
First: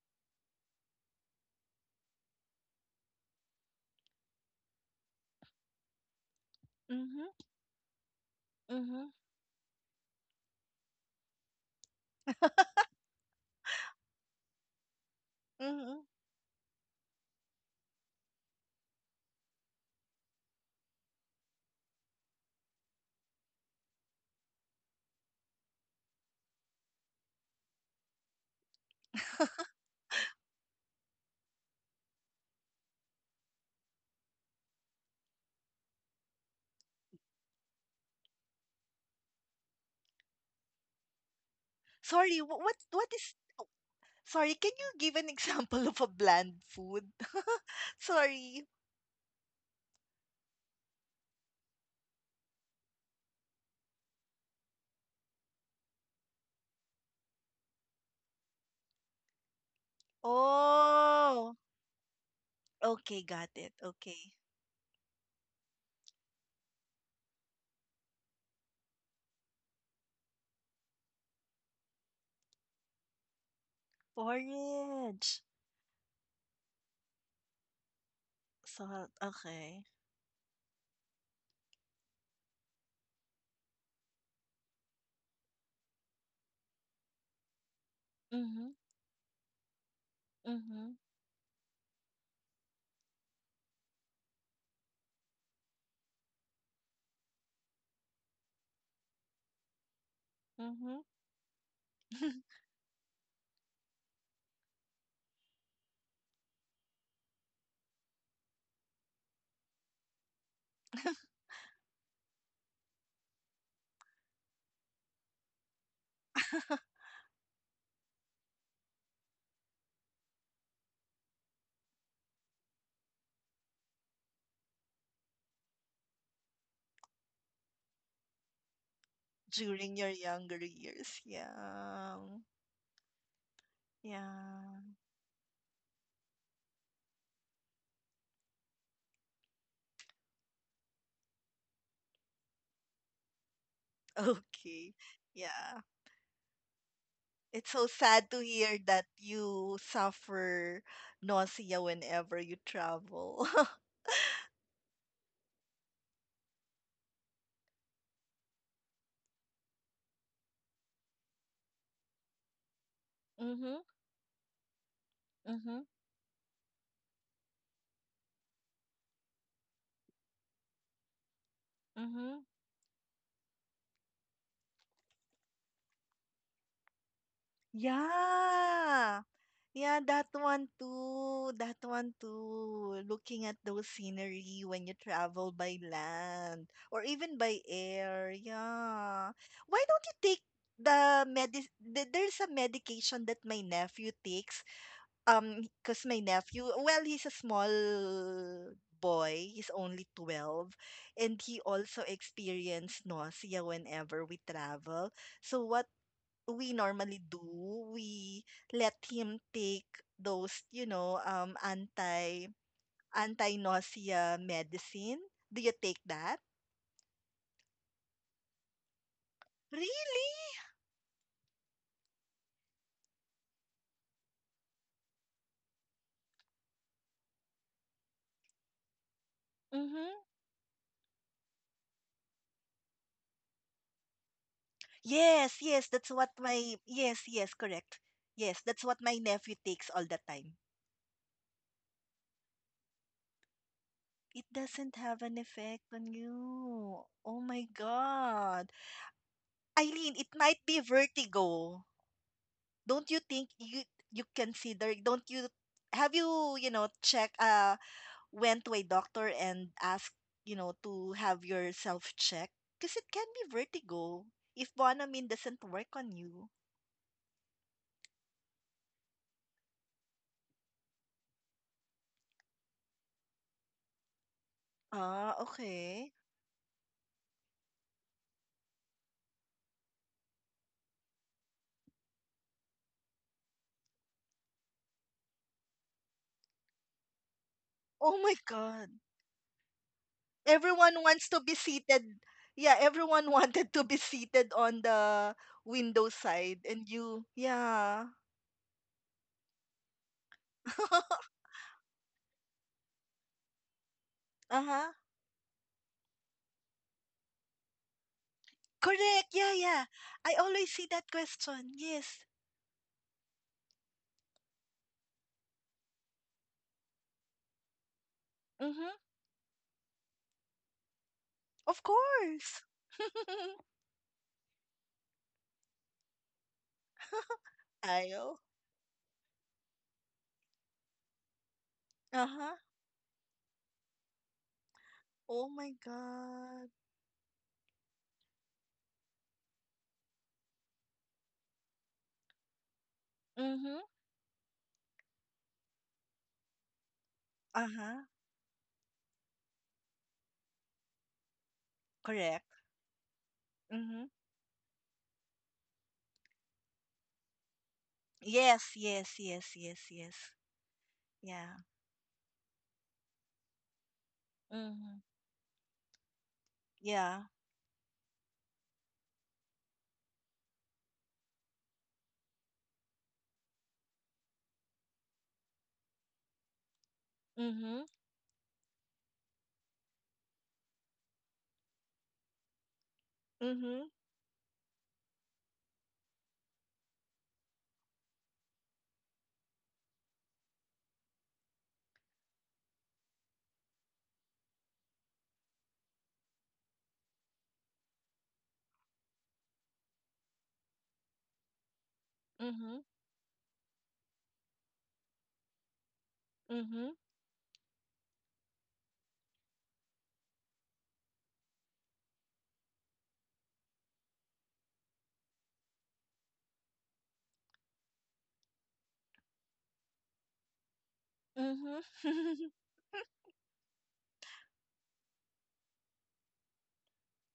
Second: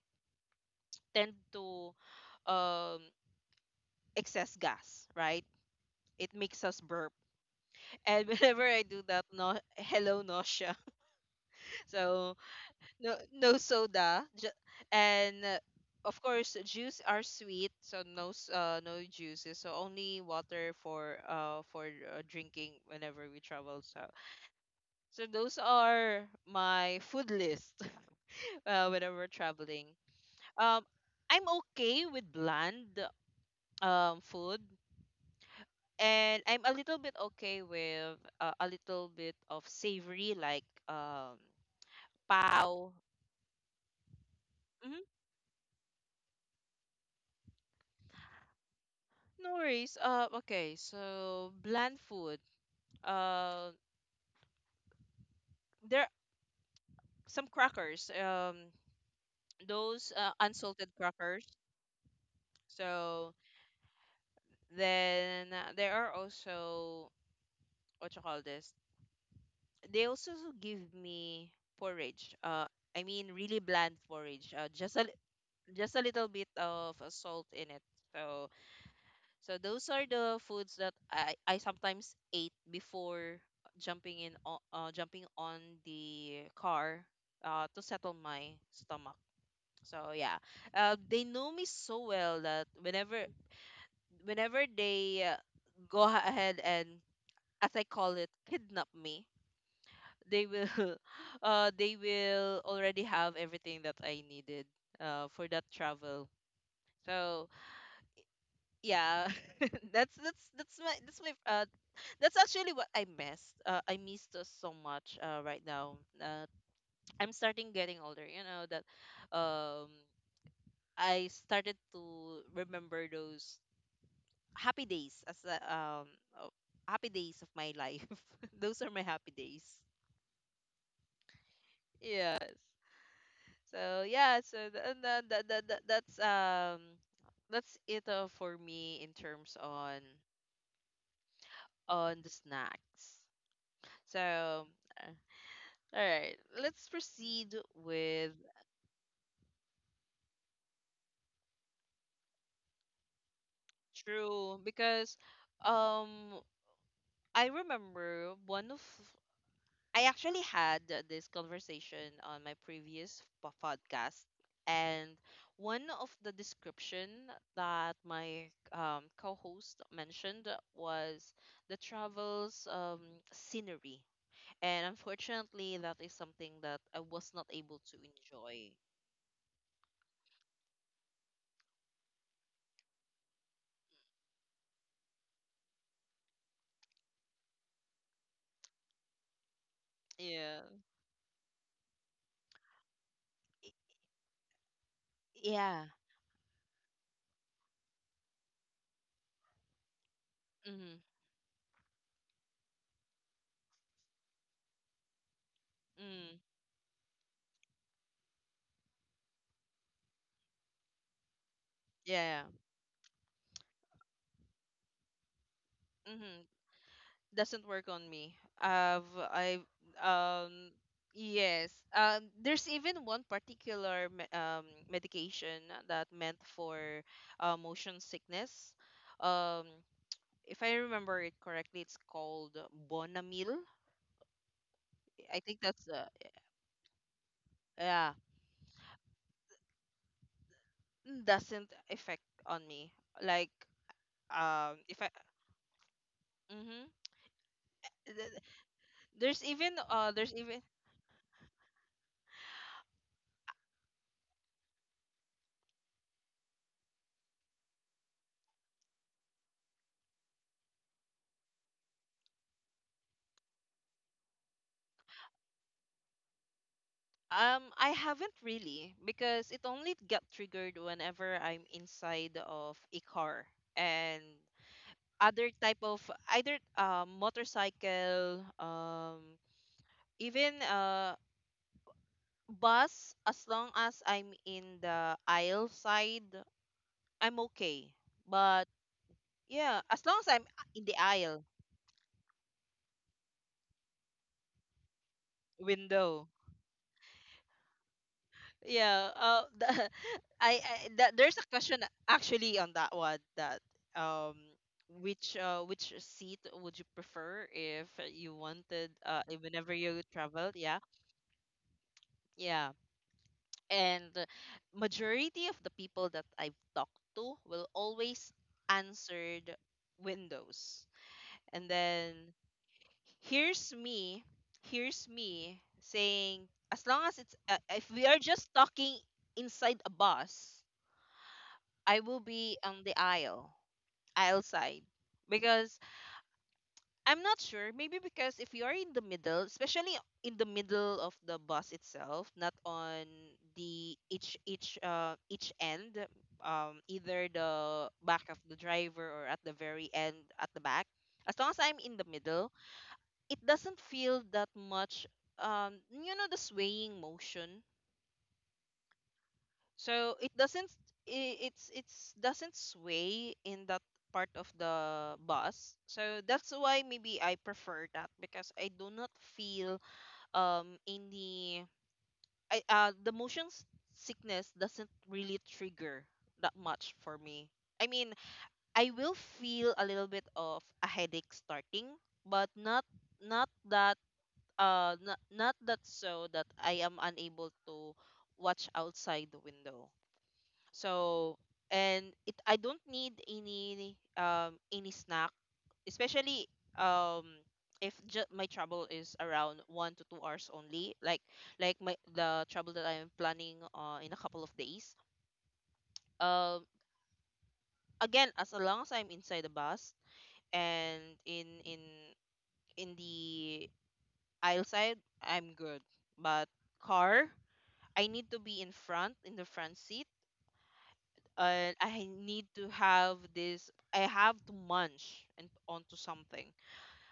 Speaker 1: tend to um, excess gas, right? It makes us burp.
Speaker 2: mhm,
Speaker 1: And whenever I do
Speaker 2: mhm,
Speaker 1: that, no, hello nausea. So no, no soda, ju- and
Speaker 2: mhm.
Speaker 1: of course juice are sweet, so no no juices. So only water for drinking whenever we travel. So so those are my food list whenever traveling. Um, I'm okay with bland food, and I'm a little bit okay with a little bit of savory, like
Speaker 2: Sorry, wh-
Speaker 1: pow.
Speaker 2: what is Sorry, can you
Speaker 1: Hmm
Speaker 2: give an example of a bland food? Sorry.
Speaker 1: No worries. Okay, so bland food. Uh, there are some crackers. Those unsalted
Speaker 2: Oh,
Speaker 1: crackers.
Speaker 2: okay,
Speaker 1: So
Speaker 2: got it. Okay.
Speaker 1: then there are also what you call this. They also give me porridge. I mean really bland porridge.
Speaker 2: Porridge.
Speaker 1: Just a little bit of salt in it. So
Speaker 2: Salt.
Speaker 1: so
Speaker 2: Okay.
Speaker 1: those are the foods that I sometimes ate before jumping in jumping on the car to settle my
Speaker 2: Mm-hmm.
Speaker 1: stomach. So yeah,
Speaker 2: Mm-hmm.
Speaker 1: they know me so well that whenever they go ahead and, as I call it, kidnap me, they will
Speaker 2: Mm-hmm.
Speaker 1: they will already have everything that I needed for that travel. So yeah. that's that's that's my that's my uh that's actually what I missed. I missed us so much right now. I'm starting getting older, you know that. um I started to remember those happy days as a, um uh, happy days of my life. Those are my happy
Speaker 2: During
Speaker 1: days.
Speaker 2: your younger years. Yeah.
Speaker 1: Yes. so yeah so
Speaker 2: Yeah.
Speaker 1: th- and that's it, for me, in terms on the snacks. So,
Speaker 2: Okay.
Speaker 1: uh,
Speaker 2: Yeah.
Speaker 1: all right, let's
Speaker 2: It's
Speaker 1: proceed
Speaker 2: so sad to
Speaker 1: with.
Speaker 2: hear that you suffer nausea whenever you travel.
Speaker 1: True, because um I remember one of I actually had this conversation on my previous
Speaker 2: Mm-hmm.
Speaker 1: podcast, and
Speaker 2: Mm-hmm.
Speaker 1: one of the description that my, co-host mentioned was the
Speaker 2: Mm-hmm.
Speaker 1: travels, scenery, and unfortunately that is something that I was not able to enjoy.
Speaker 2: Yeah. Yeah, that one too. That one too. Looking at those scenery when you travel by land or even by air. Yeah. Why don't you
Speaker 1: Yeah.
Speaker 2: take there's a medication that
Speaker 1: Y-
Speaker 2: my nephew takes.
Speaker 1: Yeah.
Speaker 2: Cause my nephew, well, he's a small boy, he's only
Speaker 1: Mm-hmm.
Speaker 2: 12, and he also experienced nausea whenever we travel. So what
Speaker 1: Mm.
Speaker 2: we normally do, we let him take those, you know,
Speaker 1: Yeah.
Speaker 2: anti anti-nausea medicine. Do you take
Speaker 1: Mm-hmm.
Speaker 2: that?
Speaker 1: Doesn't work on me. I've I...
Speaker 2: Really?
Speaker 1: um yes. There's even one particular, medication that meant for, motion sickness. Um
Speaker 2: Mm-hmm.
Speaker 1: if I remember it correctly, it's called Bonamil. I think that's,
Speaker 2: Yes, yes, correct.
Speaker 1: yeah.
Speaker 2: Yes, that's what my nephew takes all the time.
Speaker 1: Doesn't affect on me. Like,
Speaker 2: It doesn't
Speaker 1: if
Speaker 2: have
Speaker 1: I...
Speaker 2: an effect on you.
Speaker 1: Mhm.
Speaker 2: Oh my
Speaker 1: Th-
Speaker 2: God.
Speaker 1: there's even.
Speaker 2: Eileen, it
Speaker 1: There's
Speaker 2: might
Speaker 1: even.
Speaker 2: be vertigo. Don't you think you you consider don't you Have you, you know, check went to a doctor and asked, you know, to have yourself checked? Because it can be vertigo if Bonamine doesn't work on you.
Speaker 1: I haven't really because it only got triggered whenever I'm inside of a car, and
Speaker 2: Ah,
Speaker 1: other type
Speaker 2: okay.
Speaker 1: of, either, motorcycle, even, bus. As long as I'm in the aisle side, I'm okay.
Speaker 2: Oh my
Speaker 1: But
Speaker 2: God.
Speaker 1: yeah, as long as I'm,
Speaker 2: Everyone
Speaker 1: in the
Speaker 2: wants to be
Speaker 1: aisle,
Speaker 2: seated. Yeah, everyone wanted to be seated on the window
Speaker 1: window.
Speaker 2: side and you, yeah.
Speaker 1: Yeah. I That there's a question actually on that one that, um
Speaker 2: Uh-huh.
Speaker 1: which, which seat would you prefer if you wanted,
Speaker 2: Correct. Yeah,
Speaker 1: if
Speaker 2: yeah.
Speaker 1: whenever you
Speaker 2: I
Speaker 1: traveled?
Speaker 2: always see
Speaker 1: Yeah.
Speaker 2: that question. Yes.
Speaker 1: Yeah. And majority of the people that I've talked to will always
Speaker 2: Mhm.
Speaker 1: answered windows.
Speaker 2: Of
Speaker 1: And then,
Speaker 2: course.
Speaker 1: here's me, here's me saying, as long as it's, if we are
Speaker 2: Ayo.
Speaker 1: just talking inside a bus, I will
Speaker 2: Uh-huh.
Speaker 1: be on the aisle, aisle side.
Speaker 2: Oh my
Speaker 1: Because
Speaker 2: god.
Speaker 1: I'm not sure, maybe because if you're in the middle, especially in the middle of the bus itself, not on
Speaker 2: Mhm.
Speaker 1: the, each end, either
Speaker 2: Uh-huh.
Speaker 1: the back of the driver or at the very end at the back. As long as I'm in the
Speaker 2: Correct.
Speaker 1: middle, it doesn't
Speaker 2: Mhm.
Speaker 1: feel that much, you know, the swaying motion.
Speaker 2: Yes, yes, yes, yes, yes.
Speaker 1: So it doesn't, i-
Speaker 2: Yeah.
Speaker 1: it's it's doesn't sway in that part of
Speaker 2: Mhm.
Speaker 1: the bus. So that's why
Speaker 2: Yeah.
Speaker 1: maybe I prefer that, because I do not feel, any. I The motion, sickness doesn't really trigger that much for me.
Speaker 2: Mhm.
Speaker 1: I mean, I will feel a little bit of a headache starting, but not
Speaker 2: Mhm.
Speaker 1: that, not that, so that I am unable to watch outside the window. So, and it I don't need any, any snack, especially, um if ju- my travel is around 1 to 2 hours only, like, my the
Speaker 2: Mhm.
Speaker 1: travel that I'm planning, in a couple of days. Um
Speaker 2: Mhm.
Speaker 1: Again, as long as I'm inside the bus and in the aisle side, I'm good. But car, I need to be, in the front seat.
Speaker 2: Mhm.
Speaker 1: I need to have this. I have to munch and onto something.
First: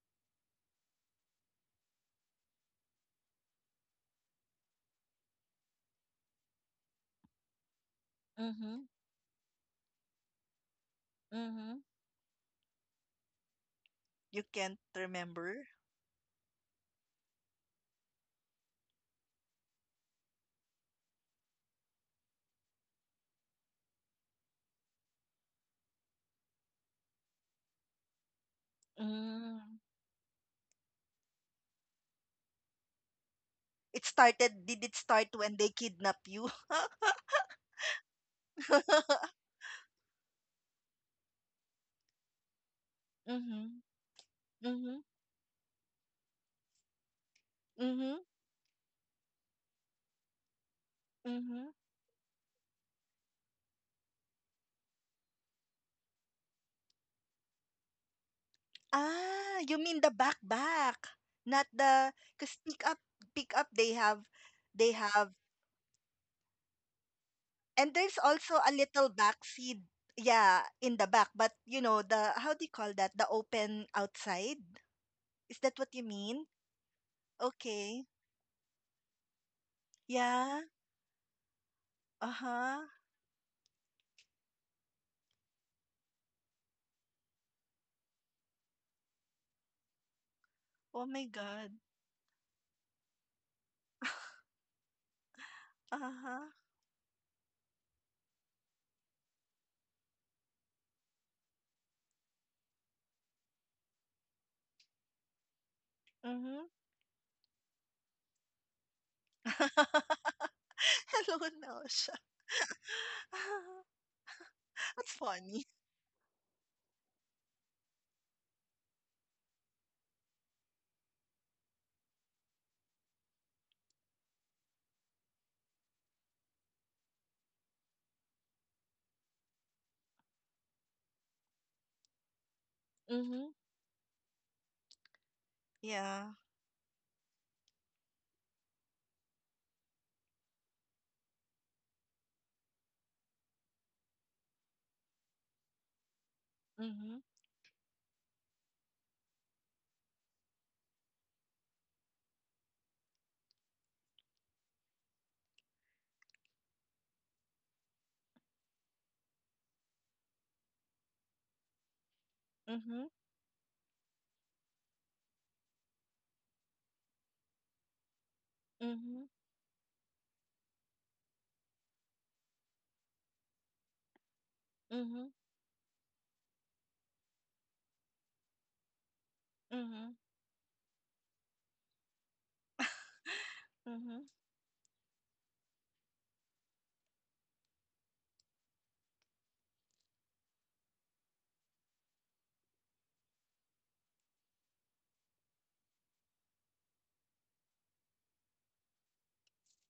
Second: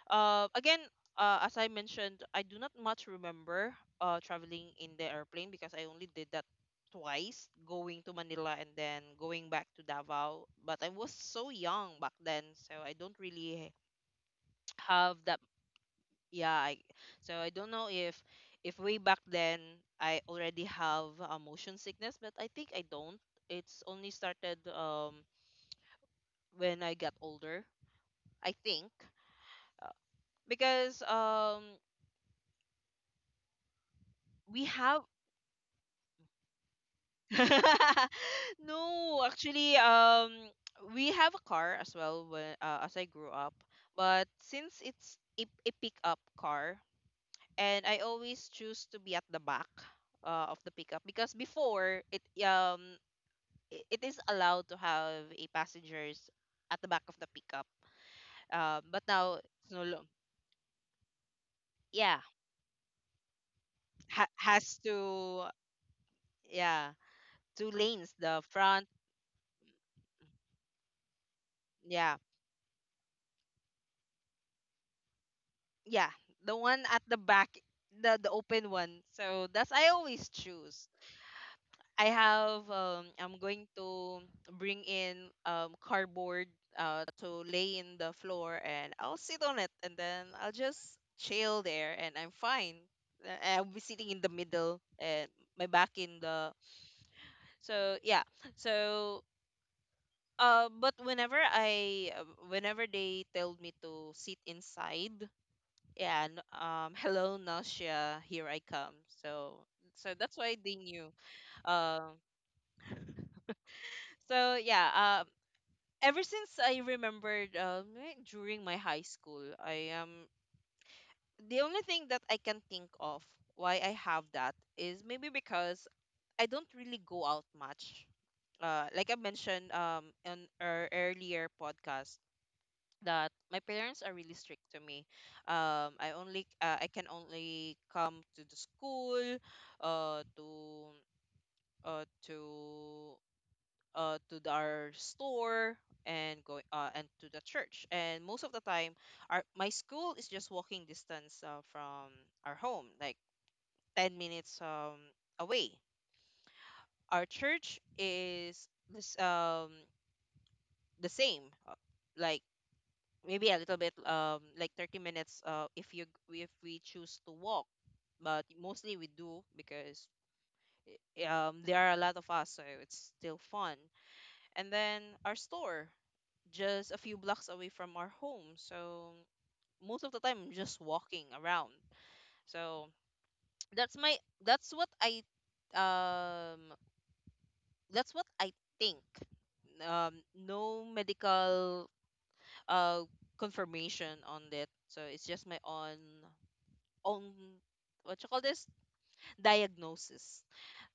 Speaker 1: Again, as I mentioned, I do not much remember, traveling in the airplane because I only did that twice, going to Manila and
Speaker 2: Mhm,
Speaker 1: then going back to Davao. But I was so
Speaker 2: mhm.
Speaker 1: young back then, so I don't really
Speaker 2: You can't
Speaker 1: have that.
Speaker 2: remember?
Speaker 1: Yeah, so I don't know if, way back then I already have a motion sickness, but I think I don't. It's only started, when I got older, I think.
Speaker 2: Mm.
Speaker 1: uh, because,
Speaker 2: It started,
Speaker 1: we
Speaker 2: did it
Speaker 1: have...
Speaker 2: start when they kidnap you?
Speaker 1: No, actually, we have a car as well, when, as I grew up,
Speaker 2: Mhm,
Speaker 1: but since
Speaker 2: mhm,
Speaker 1: it's a pickup car, and I
Speaker 2: mhm,
Speaker 1: always choose to be at the back, of the pickup, because
Speaker 2: mhm.
Speaker 1: before it, it is allowed to have a passengers at the back of the pickup, but now
Speaker 2: Ah,
Speaker 1: it's no
Speaker 2: you
Speaker 1: lo-.
Speaker 2: mean the back back, not the
Speaker 1: Yeah.
Speaker 2: because pick up
Speaker 1: Has
Speaker 2: they have
Speaker 1: to. Yeah, two
Speaker 2: and
Speaker 1: lanes,
Speaker 2: there's
Speaker 1: the
Speaker 2: also a
Speaker 1: front.
Speaker 2: little back seat, yeah, in the back, but you know
Speaker 1: Yeah,
Speaker 2: the how do you call that, the open outside, is that what
Speaker 1: yeah,
Speaker 2: you
Speaker 1: the
Speaker 2: mean?
Speaker 1: one at the back.
Speaker 2: Okay.
Speaker 1: The open one. So that's, I always
Speaker 2: Yeah.
Speaker 1: choose. I have,
Speaker 2: Uh-huh.
Speaker 1: I'm going to bring in, cardboard, to lay in the floor, and I'll sit on it, and then I'll just
Speaker 2: Oh my
Speaker 1: chill there,
Speaker 2: god.
Speaker 1: and I'm fine. I'll be sitting in the middle and my back in the.
Speaker 2: Uh-huh,
Speaker 1: So yeah. so but whenever they told me to sit inside, yeah,
Speaker 2: mhm.
Speaker 1: hello nausea, here I come. so so that's why they knew.
Speaker 2: Hello
Speaker 1: um
Speaker 2: now siya.
Speaker 1: so yeah. um
Speaker 2: That's funny.
Speaker 1: Ever since I remembered, during my high school I am... the only thing that I can think of why I have that is maybe because I don't really go out much, like I mentioned, in our earlier podcast, that my parents
Speaker 2: Mhm.
Speaker 1: are really strict to me. I only, I
Speaker 2: Yeah.
Speaker 1: can only come to the school, uh, to uh, to our store, and go, and to the church.
Speaker 2: Mhm.
Speaker 1: And most of the time, our my school is just walking distance, from our home, like 10 minutes, away. Our church is, this the same, uh, like maybe a little
Speaker 2: Mhm.
Speaker 1: bit, like 30 minutes, if you, if we choose to walk, but mostly we do because,
Speaker 2: Mhm.
Speaker 1: there are a lot of us, so it's still fun. And then our store,
Speaker 2: Mhm.
Speaker 1: just a few blocks away from our home, so most of the time I'm just
Speaker 2: Mhm.
Speaker 1: walking around. So that's my that's what
Speaker 2: Mhm.
Speaker 1: I, um that's what I think. No medical, uh confirmation on that, so it's just my own, what you call this, diagnosis.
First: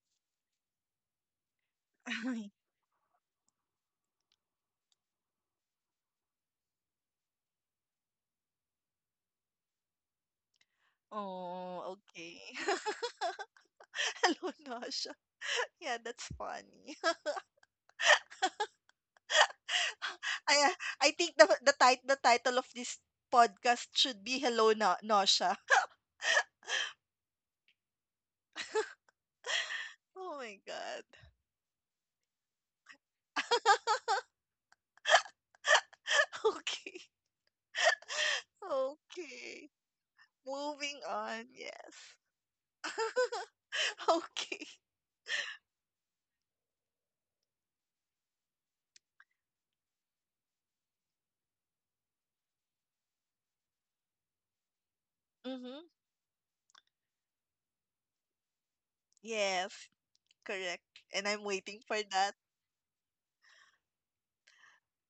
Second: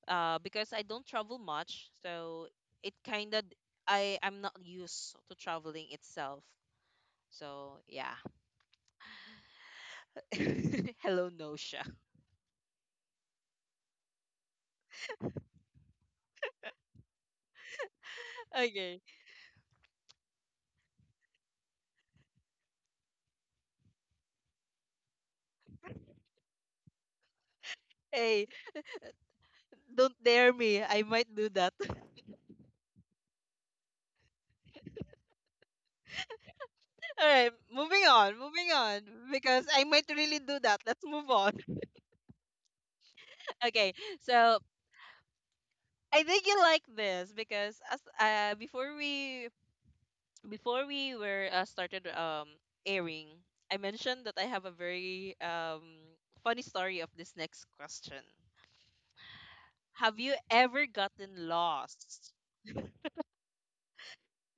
Speaker 1: Because I don't travel much, so
Speaker 2: Ay.
Speaker 1: it kind of, I'm not used to traveling itself. So yeah. Hello nosha.
Speaker 2: Oh, okay. Hello now siya. Yeah, that's funny.
Speaker 1: Okay.
Speaker 2: I uh, I think the title of this podcast should be Hello Na Nausea.
Speaker 1: Hey, don't
Speaker 2: Oh
Speaker 1: dare
Speaker 2: my
Speaker 1: me, I
Speaker 2: god.
Speaker 1: might do that.
Speaker 2: Okay.
Speaker 1: All right, moving on, moving on, because
Speaker 2: Okay.
Speaker 1: I might really do that. Let's
Speaker 2: Moving
Speaker 1: move on.
Speaker 2: on. Yes.
Speaker 1: Okay, so
Speaker 2: Okay.
Speaker 1: I think you like this because, as, before we were, started, airing, I mentioned that I have a very,
Speaker 2: Mhm.
Speaker 1: funny story of this next question.
Speaker 2: Yes.
Speaker 1: Have you
Speaker 2: Correct.
Speaker 1: ever
Speaker 2: And I'm waiting
Speaker 1: gotten
Speaker 2: for that.
Speaker 1: lost?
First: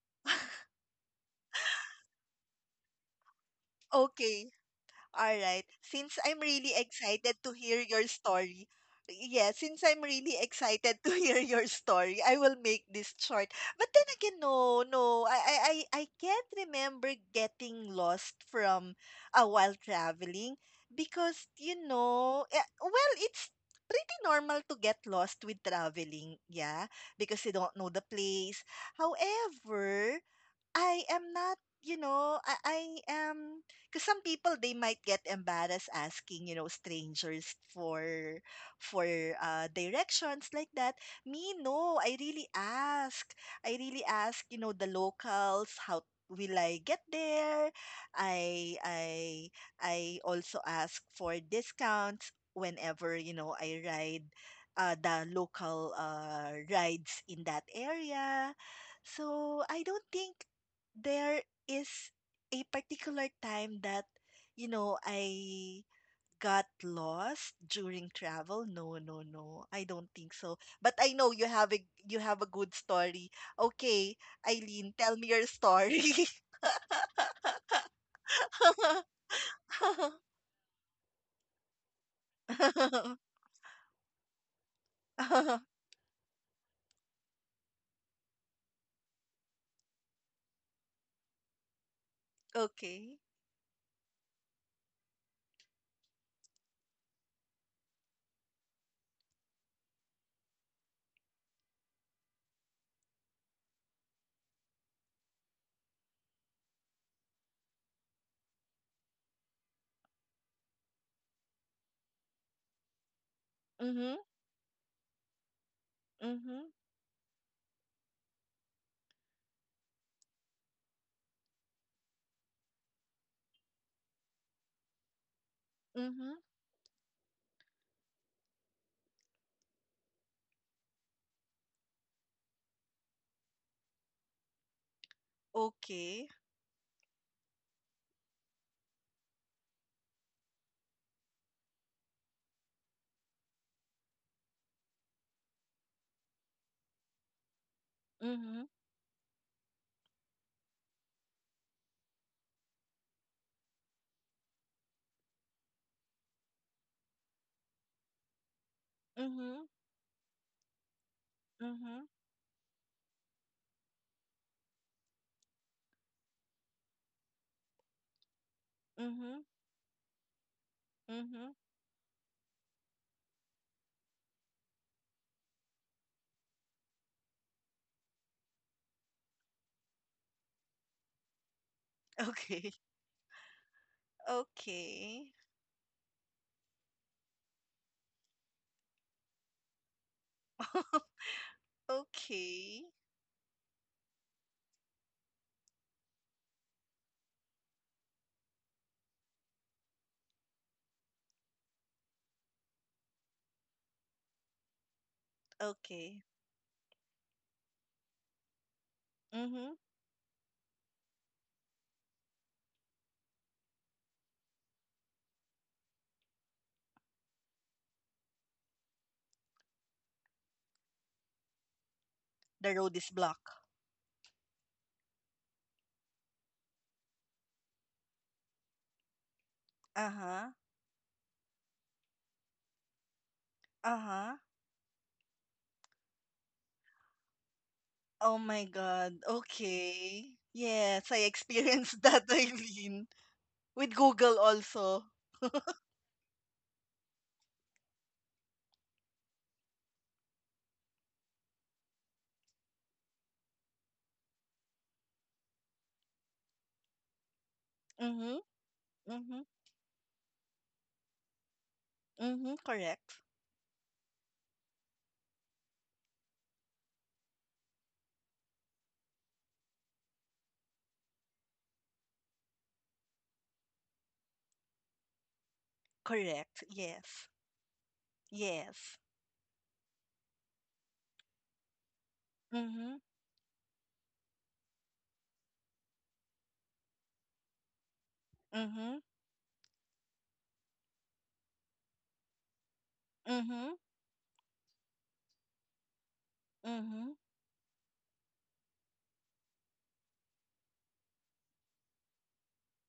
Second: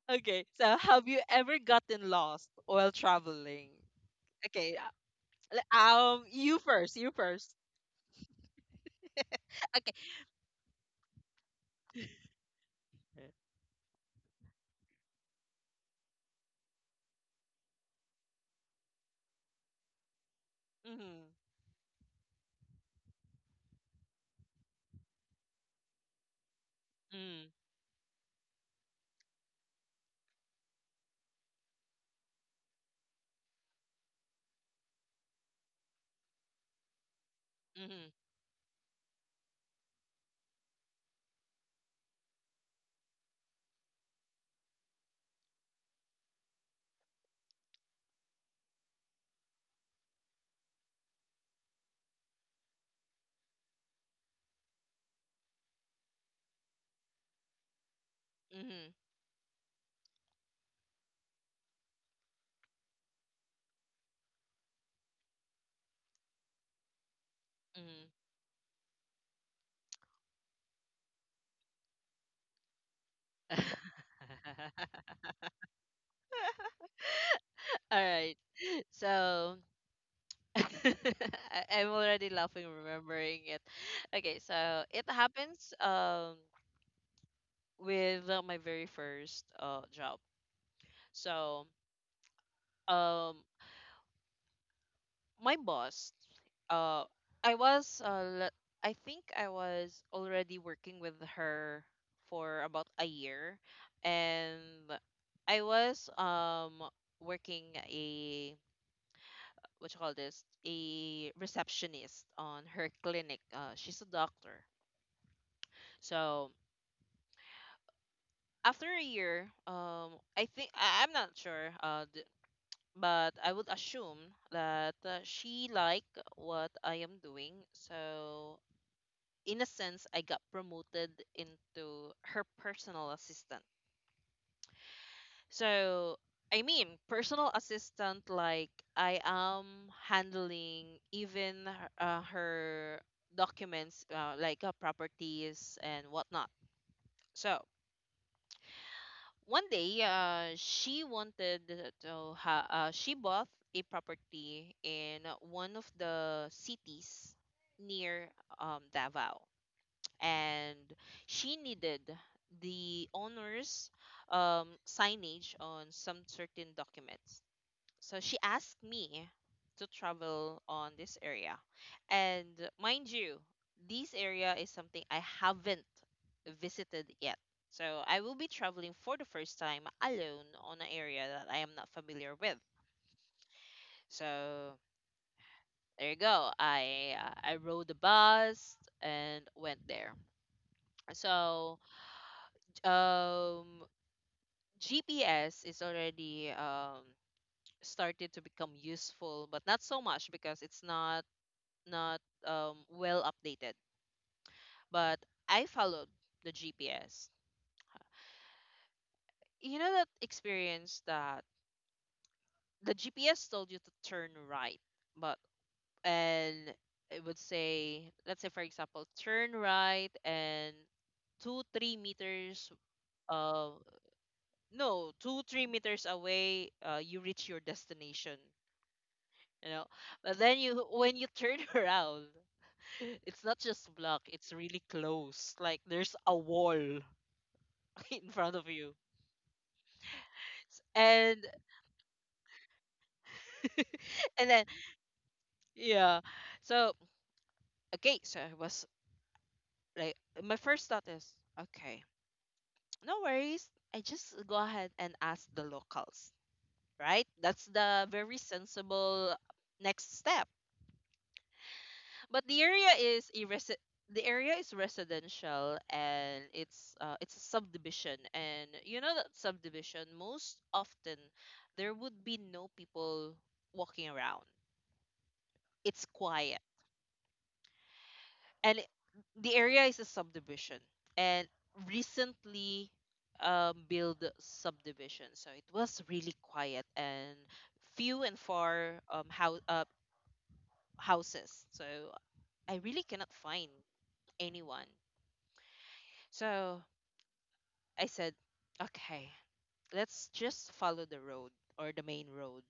Speaker 1: Okay, so have you ever gotten lost while traveling?
Speaker 2: Okay.
Speaker 1: Okay,
Speaker 2: All right.
Speaker 1: le-
Speaker 2: Since I'm really
Speaker 1: you first, you
Speaker 2: excited to
Speaker 1: first.
Speaker 2: hear your story, Yeah, since I'm
Speaker 1: Okay.
Speaker 2: really excited to hear your story, I will make this short. But then again, no, no, I can't remember getting lost from while traveling, because, you
Speaker 1: Mhm.
Speaker 2: know, well, it's pretty normal to get lost with traveling, yeah, because you don't know the
Speaker 1: Mm.
Speaker 2: place. However, I am not, you know, I am because some people, they might get embarrassed asking, you know, strangers for
Speaker 1: Mhm.
Speaker 2: for directions like that. Me, no, I really ask. I really ask, you know, the locals how will I get there. I I I also ask for discounts whenever, you know, I ride the local rides in that area.
Speaker 1: Mhm.
Speaker 2: So I don't think there is a particular time that, you know, I got lost during travel.
Speaker 1: Mhm.
Speaker 2: No, no, no. I don't think so. But I know you have a good story. Okay, Eileen, tell me your story.
Speaker 1: All right. So I'm already laughing remembering it. Okay, so it happens, with, my very first, job. So,
Speaker 2: Okay.
Speaker 1: um my boss, uh I was, I think I was already working with her for about a year, and I was, working a, what you call this, a receptionist on her clinic.
Speaker 2: Mm-hmm.
Speaker 1: She's a doctor.
Speaker 2: Mm-hmm.
Speaker 1: So after a year, I think, I'm not sure, but I would assume that, she
Speaker 2: Mm-hmm.
Speaker 1: liked what I am doing. So in a sense, I got promoted into her personal assistant.
Speaker 2: Okay.
Speaker 1: So I mean, personal assistant like I am handling even, her documents, like, properties and whatnot. So
Speaker 2: Mm-hmm.
Speaker 1: one day, she wanted to, she bought a property in one of the cities near,
Speaker 2: Mm-hmm.
Speaker 1: Davao, and she
Speaker 2: Mm-hmm.
Speaker 1: needed the owner's, signage on some certain documents, so she asked
Speaker 2: Mm-hmm.
Speaker 1: me to travel on this
Speaker 2: Mm-hmm.
Speaker 1: area. And mind you, this area is something I haven't visited yet. So I will be traveling for the first time alone on an area that I am not familiar
Speaker 2: Okay.
Speaker 1: with. So
Speaker 2: Okay.
Speaker 1: there you go. I rode the bus and went there. So,
Speaker 2: Okay.
Speaker 1: um GPS is already, started to become useful, but not so much because it's, not, well updated, but I followed
Speaker 2: Okay.
Speaker 1: the GPS.
Speaker 2: Mhm.
Speaker 1: You know that experience that the GPS told you to turn right, but, and it would say, let's say for example, turn right and two three
Speaker 2: The
Speaker 1: meters
Speaker 2: road is blocked.
Speaker 1: uh no, 2 to 3 meters away, you reach your destination, you know? But
Speaker 2: Uh-huh.
Speaker 1: then you, when you turn around, it's not just block,
Speaker 2: Uh-huh.
Speaker 1: it's really close, like there's a wall in
Speaker 2: Oh
Speaker 1: front
Speaker 2: my
Speaker 1: of you.
Speaker 2: God. Okay. Yes, I
Speaker 1: And
Speaker 2: experienced that, Eileen. With Google
Speaker 1: and then,
Speaker 2: also.
Speaker 1: yeah. So, okay, so I was like, my first thought is, okay, no worries. I just go ahead and ask the locals, right? That's the
Speaker 2: Mm-hmm.
Speaker 1: very
Speaker 2: Mm-hmm.
Speaker 1: sensible next step.
Speaker 2: Mm-hmm.
Speaker 1: But,
Speaker 2: Correct.
Speaker 1: the area is residential, and it's a subdivision, and you know that subdivision, most often, there would be no people walking around. It's
Speaker 2: Correct.
Speaker 1: quiet,
Speaker 2: Yes. Yes.
Speaker 1: and the area is a subdivision, and
Speaker 2: Mm-hmm.
Speaker 1: recently, build subdivision, so it was really quiet and few and
Speaker 2: Mm-hmm.
Speaker 1: far, houses, so I really cannot
Speaker 2: Mm-hmm.
Speaker 1: find anyone. So
Speaker 2: Mm-hmm.
Speaker 1: I said, okay, let's just follow the road, or the main road,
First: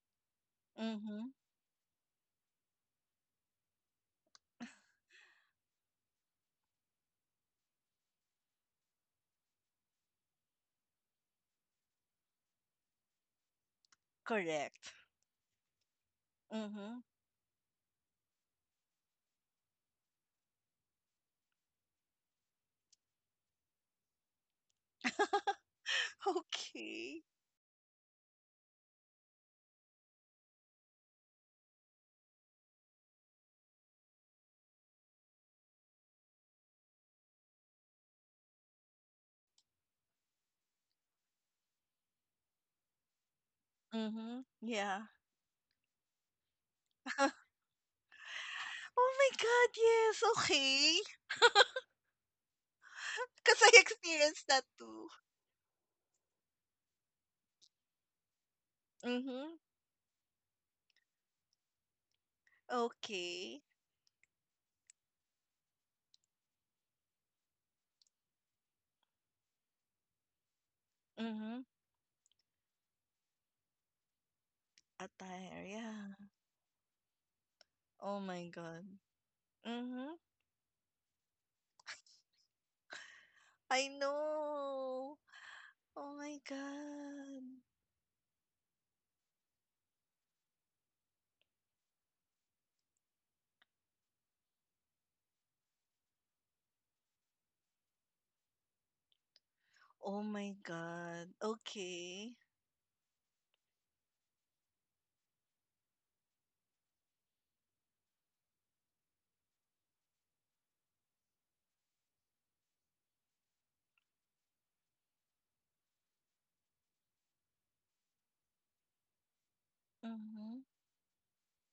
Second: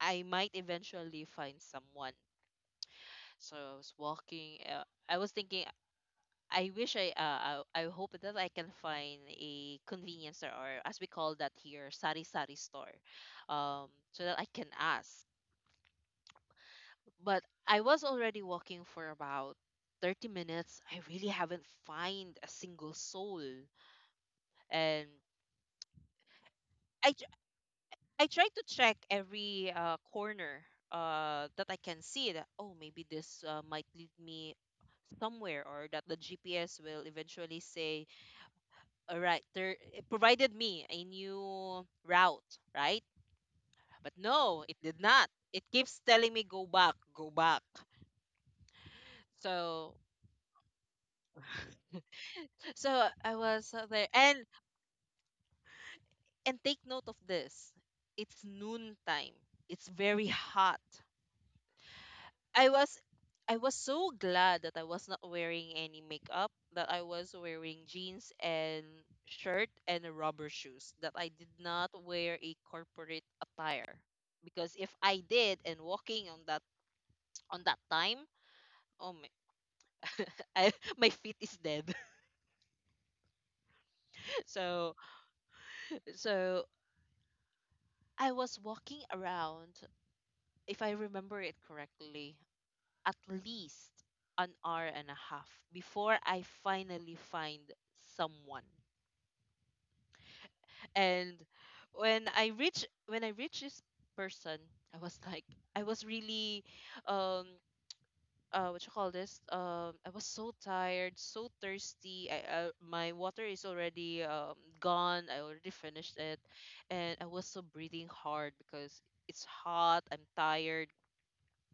Speaker 1: I might eventually
Speaker 2: Mm-hmm.
Speaker 1: find someone. So I was walking, I was thinking, I wish I, I hope that I can find a convenience store, or as we call that here, sari sari store, um so that I can
Speaker 2: Correct.
Speaker 1: ask.
Speaker 2: Mm-hmm.
Speaker 1: But I was already walking for about 30 minutes. I really haven't find a single soul, and I
Speaker 2: Okay.
Speaker 1: tr- I tried to check every, corner, that I can see, that oh maybe this, might lead me somewhere, or that the GPS will eventually say, all right, there it provided me a new route, right? But
Speaker 2: Mm-hmm.
Speaker 1: no, it
Speaker 2: Yeah.
Speaker 1: did not. It keeps telling me go back, go back.
Speaker 2: Oh my God,
Speaker 1: So
Speaker 2: yes. Okay.
Speaker 1: I
Speaker 2: Because I
Speaker 1: was, there,
Speaker 2: experienced
Speaker 1: and
Speaker 2: that too.
Speaker 1: and take note of this. It's noon time.
Speaker 2: Mm-hmm.
Speaker 1: It's very hot. I was
Speaker 2: Okay.
Speaker 1: I was so glad that I was not wearing any makeup, that I was wearing jeans and shirt and rubber shoes, that I did
Speaker 2: Mhm.
Speaker 1: not wear a corporate attire. Because if I
Speaker 2: Attire,
Speaker 1: did and
Speaker 2: yeah.
Speaker 1: walking on that
Speaker 2: Oh
Speaker 1: time,
Speaker 2: my god.
Speaker 1: oh my
Speaker 2: Mhm.
Speaker 1: I, my feet is dead.
Speaker 2: I
Speaker 1: so
Speaker 2: know. Oh my
Speaker 1: so
Speaker 2: god.
Speaker 1: I was walking around, if I remember it correctly, at least an hour and a half before I finally find someone.
Speaker 2: Oh my god.
Speaker 1: And
Speaker 2: Okay.
Speaker 1: when I reach this person, I was like I was really um what you call this, I was so tired, so thirsty. I, my water is already gone, I already finished it, and I was so breathing hard because it's hot, I'm
Speaker 2: Mhm.
Speaker 1: tired.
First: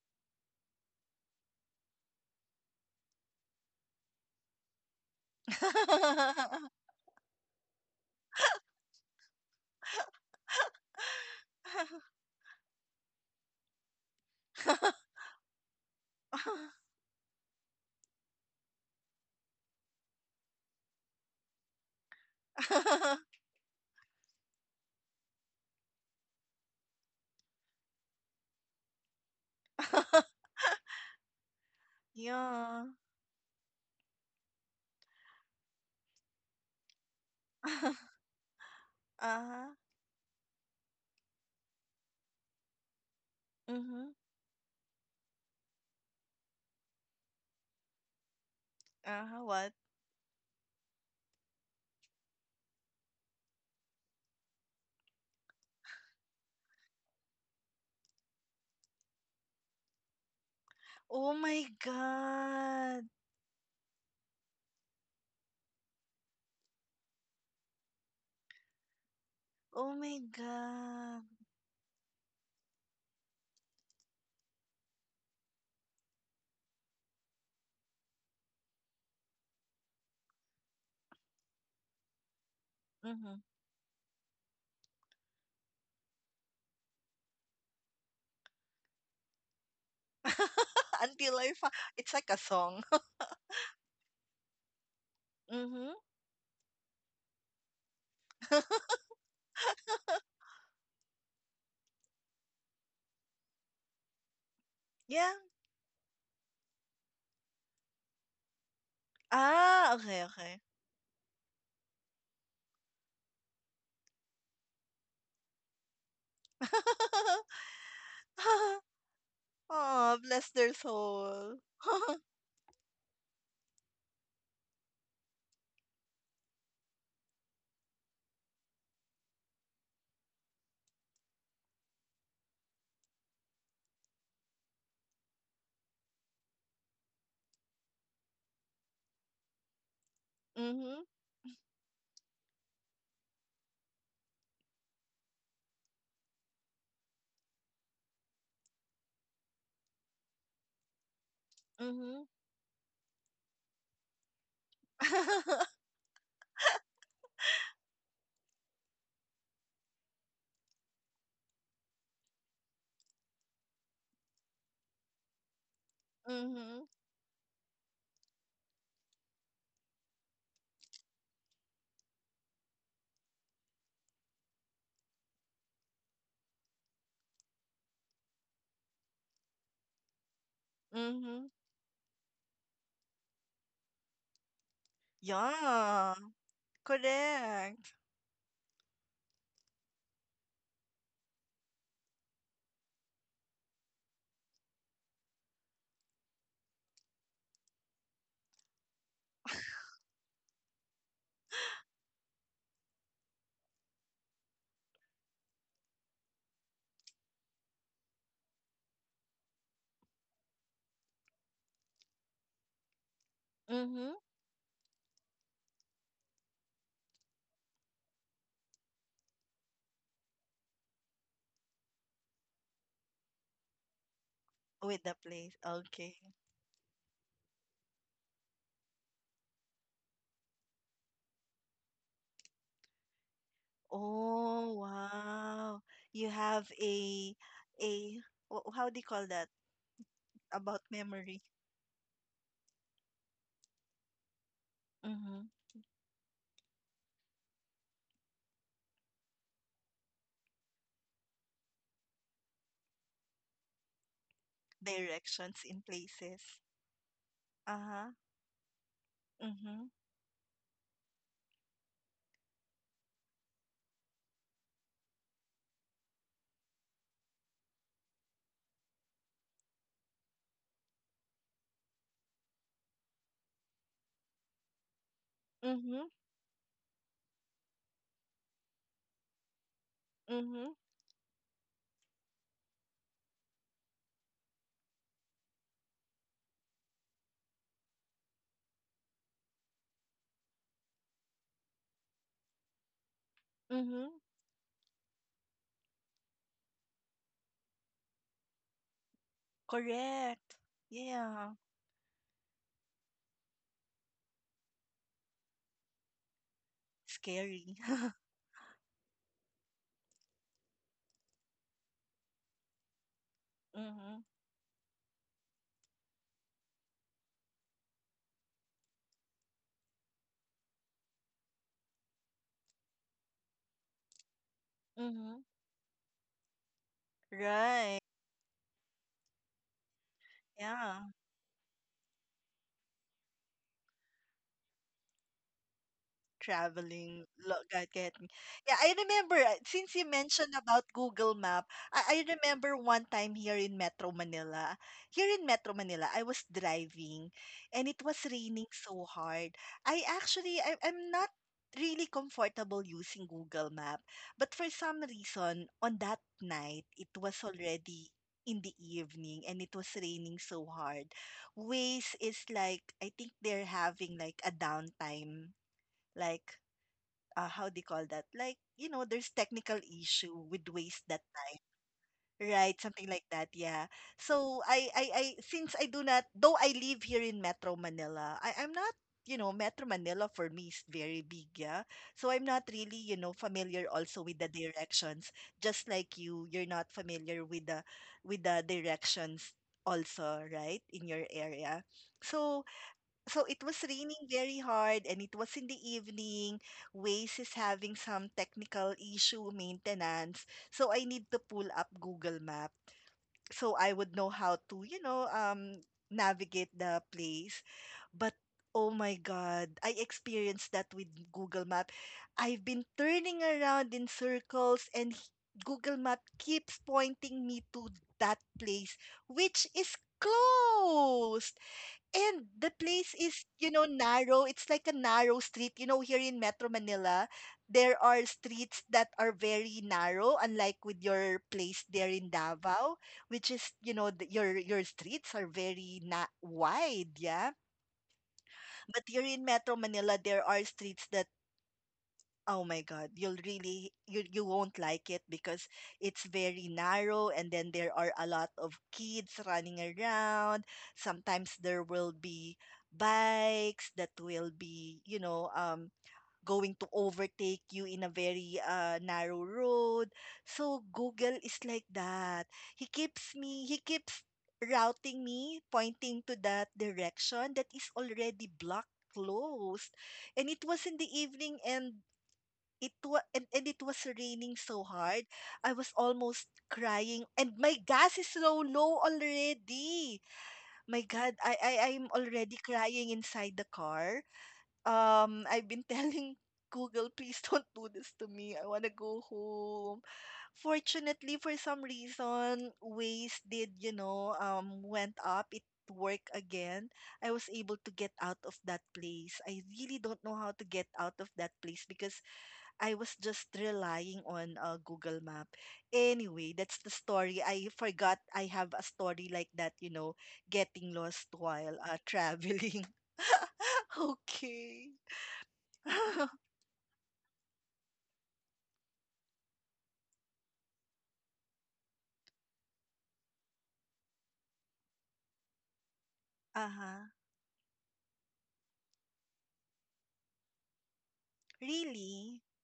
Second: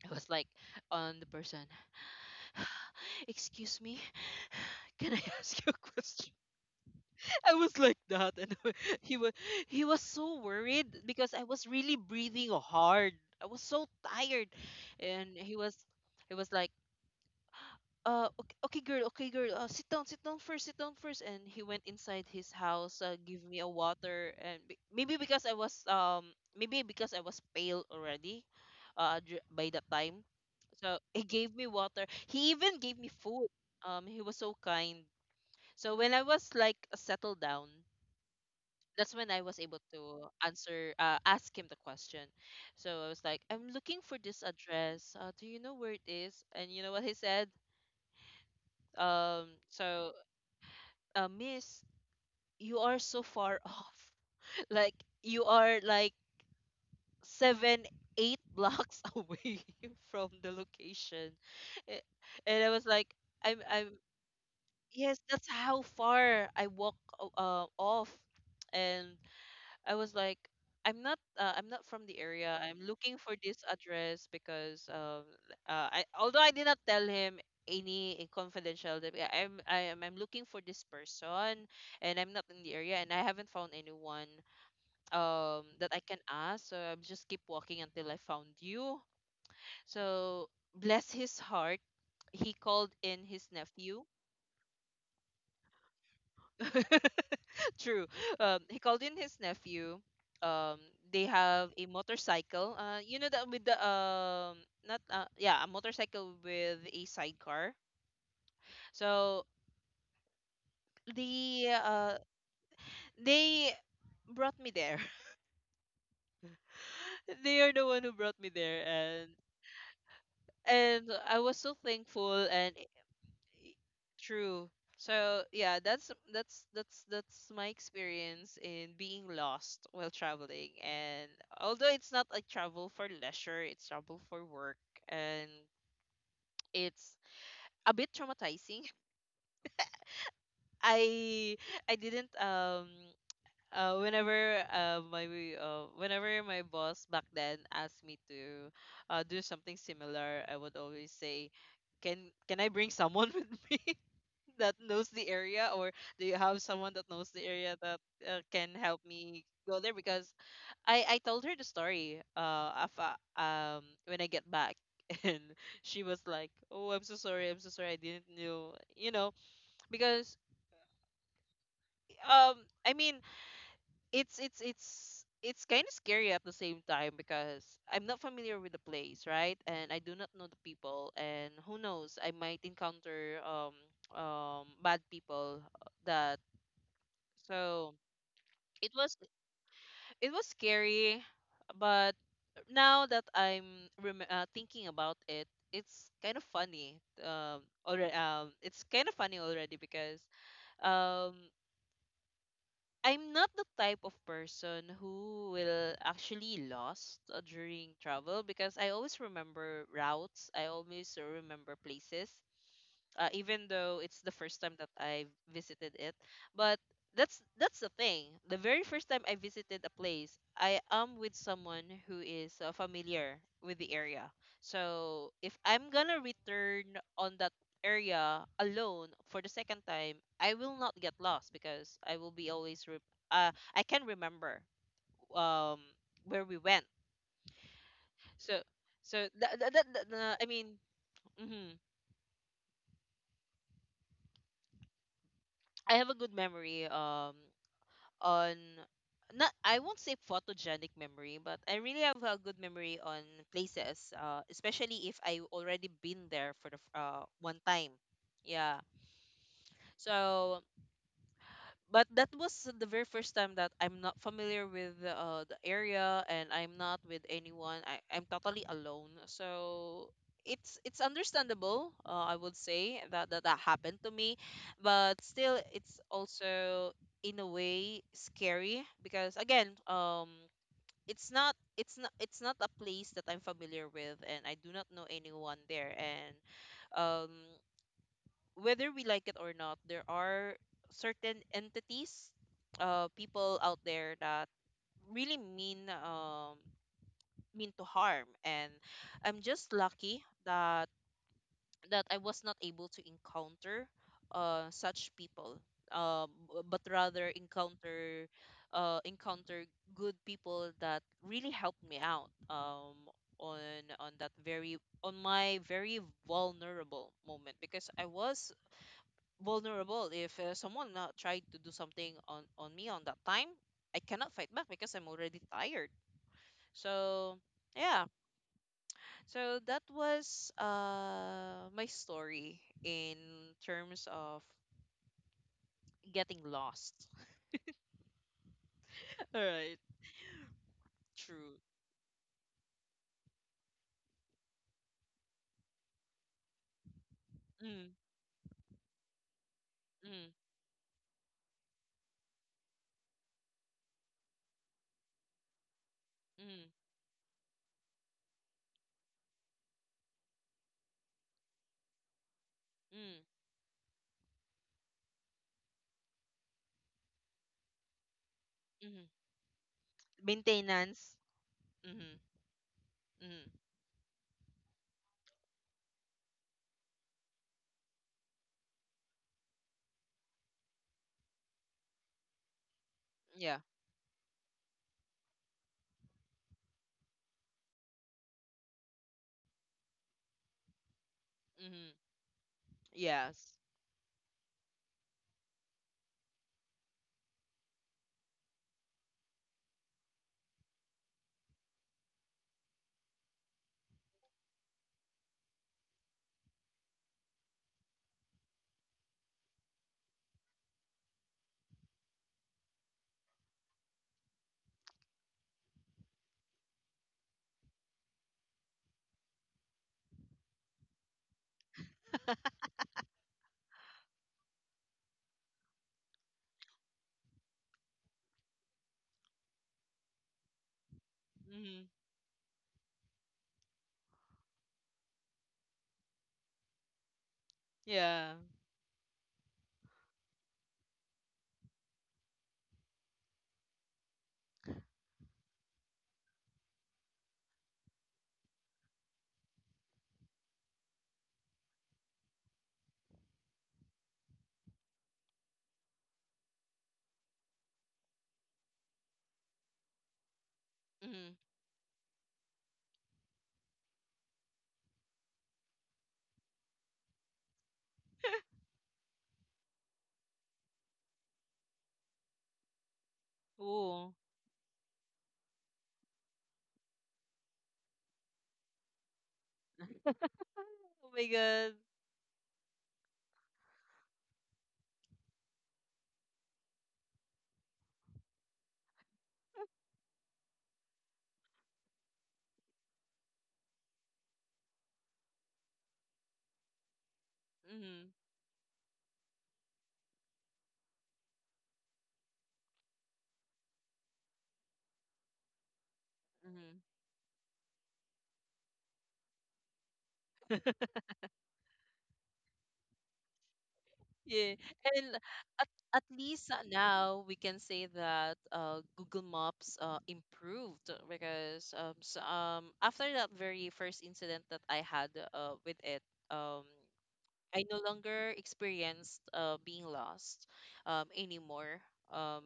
Speaker 1: I was like, on the person, "Excuse me, can I ask you a question?" I was like that, and he was he was so worried because I was really breathing hard. I was so tired, and he was like, okay, okay girl, sit down first, sit down first." And he went inside his house, give me a water, and maybe because I was maybe because I was pale already, by that time, so he gave me water. He even
Speaker 2: Yeah.
Speaker 1: gave me food. He was so kind. So when I was like settled down, that's when I was able
Speaker 2: Uh-huh.
Speaker 1: to ask him the question. So I was like, "I'm looking for this
Speaker 2: Mm-hmm.
Speaker 1: address. Do you know where it is?" And you know what he said? Um, so,
Speaker 2: Uh-huh. What?
Speaker 1: "Miss, you are so far off. Like, you are like seven, eight blocks away from the location." A- And I
Speaker 2: Oh
Speaker 1: was
Speaker 2: my
Speaker 1: like, I'm, I'm,
Speaker 2: God.
Speaker 1: "Yes, that's how far I walk off." And I was like, "I'm not I'm
Speaker 2: Oh
Speaker 1: not from
Speaker 2: my
Speaker 1: the area. I'm looking
Speaker 2: God.
Speaker 1: for this address because I, although I did not tell him any confidential, that yeah, I'm I am I'm looking for this person and I'm not in the area and I haven't found anyone that
Speaker 2: Mm-hmm.
Speaker 1: I can ask. So I'm just keep walking until I found you." So, bless his heart, he called in his nephew.
Speaker 2: Until I Fi it's like a song.
Speaker 1: True.
Speaker 2: Mhm.
Speaker 1: He called in his nephew. Um, they have a motorcycle. You know that with the not yeah, a motorcycle with a sidecar.
Speaker 2: Yeah.
Speaker 1: So the uh,
Speaker 2: Ah, okay, okay.
Speaker 1: they brought me there. They are the one who brought me there, and I was so thankful.
Speaker 2: Aw,
Speaker 1: And
Speaker 2: bless their
Speaker 1: Y-
Speaker 2: soul.
Speaker 1: True. So yeah, that's my experience in being lost while traveling. And although it's not like travel for leisure, it's travel for work, and it's a bit traumatizing. I didn't
Speaker 2: Mhm,
Speaker 1: whenever my whenever my boss back then asked me to do something similar, I would always say, "Can I bring someone with me
Speaker 2: mhm.
Speaker 1: that knows the area?" Or, "Do you have someone that knows the area that uh can help me go there?" Because I told her the story of when I get back, and she was like, "Oh, I'm so sorry, I'm so sorry, I didn't
Speaker 2: Mhm,
Speaker 1: know, you know, because um, I mean, it's it's it's it's kind of scary at the same time because I'm not familiar with the place, right? And I do not know the people, and who knows, I might
Speaker 2: mhm.
Speaker 1: encounter bad people that..."
Speaker 2: Yeah,
Speaker 1: So it was
Speaker 2: correct.
Speaker 1: it was scary, but now that I'm thinking about it, it's kind of funny. Already, it's kind of funny already because um, I'm not the type of person who will actually lost during travel because I always remember routes. I always remember places. Uh, even though it's the first time that I
Speaker 2: Mhm.
Speaker 1: visited it. But that's the thing. The very first time I visited a place, I am with someone who is uh familiar with the area. So if I'm gonna
Speaker 2: With the
Speaker 1: return
Speaker 2: place.
Speaker 1: on that
Speaker 2: Okay.
Speaker 1: area alone for the second time, I will not get lost because I will be always I can remember um
Speaker 2: Oh,
Speaker 1: where we went.
Speaker 2: wow. You have
Speaker 1: So
Speaker 2: a
Speaker 1: that, I
Speaker 2: how do you
Speaker 1: mean,
Speaker 2: call that?
Speaker 1: mhm,
Speaker 2: About memory.
Speaker 1: I have a good memory.
Speaker 2: Mhm.
Speaker 1: On, not, I won't say photogenic memory, but I really have a good memory on places, especially if I already been there for the
Speaker 2: Directions in
Speaker 1: one time.
Speaker 2: places.
Speaker 1: Yeah.
Speaker 2: Uh-huh.
Speaker 1: So,
Speaker 2: Mhm,
Speaker 1: but that was the very first time that I'm not familiar with uh the area and I'm not with anyone. I'm totally alone. So it's, understandable. I would say that, that happened to me, but still it's also in a
Speaker 2: mhm,
Speaker 1: way scary because again, it's
Speaker 2: mhm,
Speaker 1: not a place that I'm familiar with and I do not know anyone there. And um, whether we like it or not, there are certain entities, people out there that really
Speaker 2: mhm.
Speaker 1: mean to harm. And I'm just lucky that I
Speaker 2: Correct.
Speaker 1: was not able to
Speaker 2: Yeah.
Speaker 1: encounter such people, um, but rather encounter uh
Speaker 2: Scary.
Speaker 1: encounter good people that really helped me out on that very, on my very
Speaker 2: Mhm,
Speaker 1: vulnerable moment. Because I was vulnerable, if uh someone uh tried to do something on me on that time, I cannot fight back because I'm already tired.
Speaker 2: mhm.
Speaker 1: So yeah, so that
Speaker 2: Right.
Speaker 1: was my story
Speaker 2: Yeah.
Speaker 1: in terms of getting lost. All right.
Speaker 2: Got get me. Yeah, I remember,
Speaker 1: True.
Speaker 2: since you mentioned about Google Map, I remember one time here in Metro Manila. Here in Metro
Speaker 1: Mm,
Speaker 2: Manila, I was driving and it was
Speaker 1: mm,
Speaker 2: raining so hard. I'm not really comfortable using Google Map, but for some
Speaker 1: mm,
Speaker 2: reason on that night it was already in the evening and it was raining so hard. Waze
Speaker 1: mm,
Speaker 2: is like, I think they're having like a downtime, like how they call that?
Speaker 1: mm,
Speaker 2: Like, you know, there's technical issue
Speaker 1: maintenance.
Speaker 2: with waste that
Speaker 1: Mm,
Speaker 2: time. Right,
Speaker 1: mm,
Speaker 2: something like that, yeah. So I since I do not, though I live here in Metro Manila, I'm not, you know, Metro Manila for me is very big, yeah. So I'm not really,
Speaker 1: yeah.
Speaker 2: you know, familiar also with the directions. Just like you, you're not familiar with the directions also, right, in your
Speaker 1: Mm,
Speaker 2: area. So
Speaker 1: yes.
Speaker 2: so it was raining very hard and it was in the evening. Waze is having some technical issue, maintenance. So I need to pull up Google Map so I would know how to, you know, navigate the place. But oh my God, I experienced that with Google Map. I've been turning around in circles and h- Google Map keeps pointing me to that place, which is closed. And the place is, you know, narrow. It's like a narrow street. You know, here in Metro Manila, there are streets that are very narrow, unlike with your place
Speaker 1: Mm,
Speaker 2: there in Davao, which is, you know, your streets are very na wide, yeah.
Speaker 1: yeah.
Speaker 2: But here in Metro Manila, there are streets that oh my God, you'll really you you won't like it because it's very narrow, and then there are a lot of kids running around. Sometimes there will be bikes that will be, you know, going to overtake you in a very narrow road. So Google
Speaker 1: Mm,
Speaker 2: is like that. He keeps routing me, pointing to that direction that is already blocked, closed, and it was in the evening and it was
Speaker 1: oh.
Speaker 2: raining so hard. I was almost crying and my gas is so low already. My
Speaker 1: Oh
Speaker 2: God,
Speaker 1: my god.
Speaker 2: I'm already crying inside the car. Um, I've been telling Google, please don't do this to me. I wanna go home. Fortunately, for some reason, Waze did, you know, went up. It worked again. I was able to get
Speaker 1: Mm,
Speaker 2: out of that place. I really don't know how to get out of that place because I was just relying on Google Map. Anyway, that's the
Speaker 1: mm.
Speaker 2: story. I forgot I have a story like that, you know, getting lost while traveling.
Speaker 1: Yeah,
Speaker 2: Okay.
Speaker 1: and at, at least uh now we can say that uh Google Maps uh improved uh because so, after that very first incident that I had uh with it, um,
Speaker 2: Uh-huh.
Speaker 1: I no longer experienced uh being lost um anymore.
Speaker 2: Really?
Speaker 1: Um,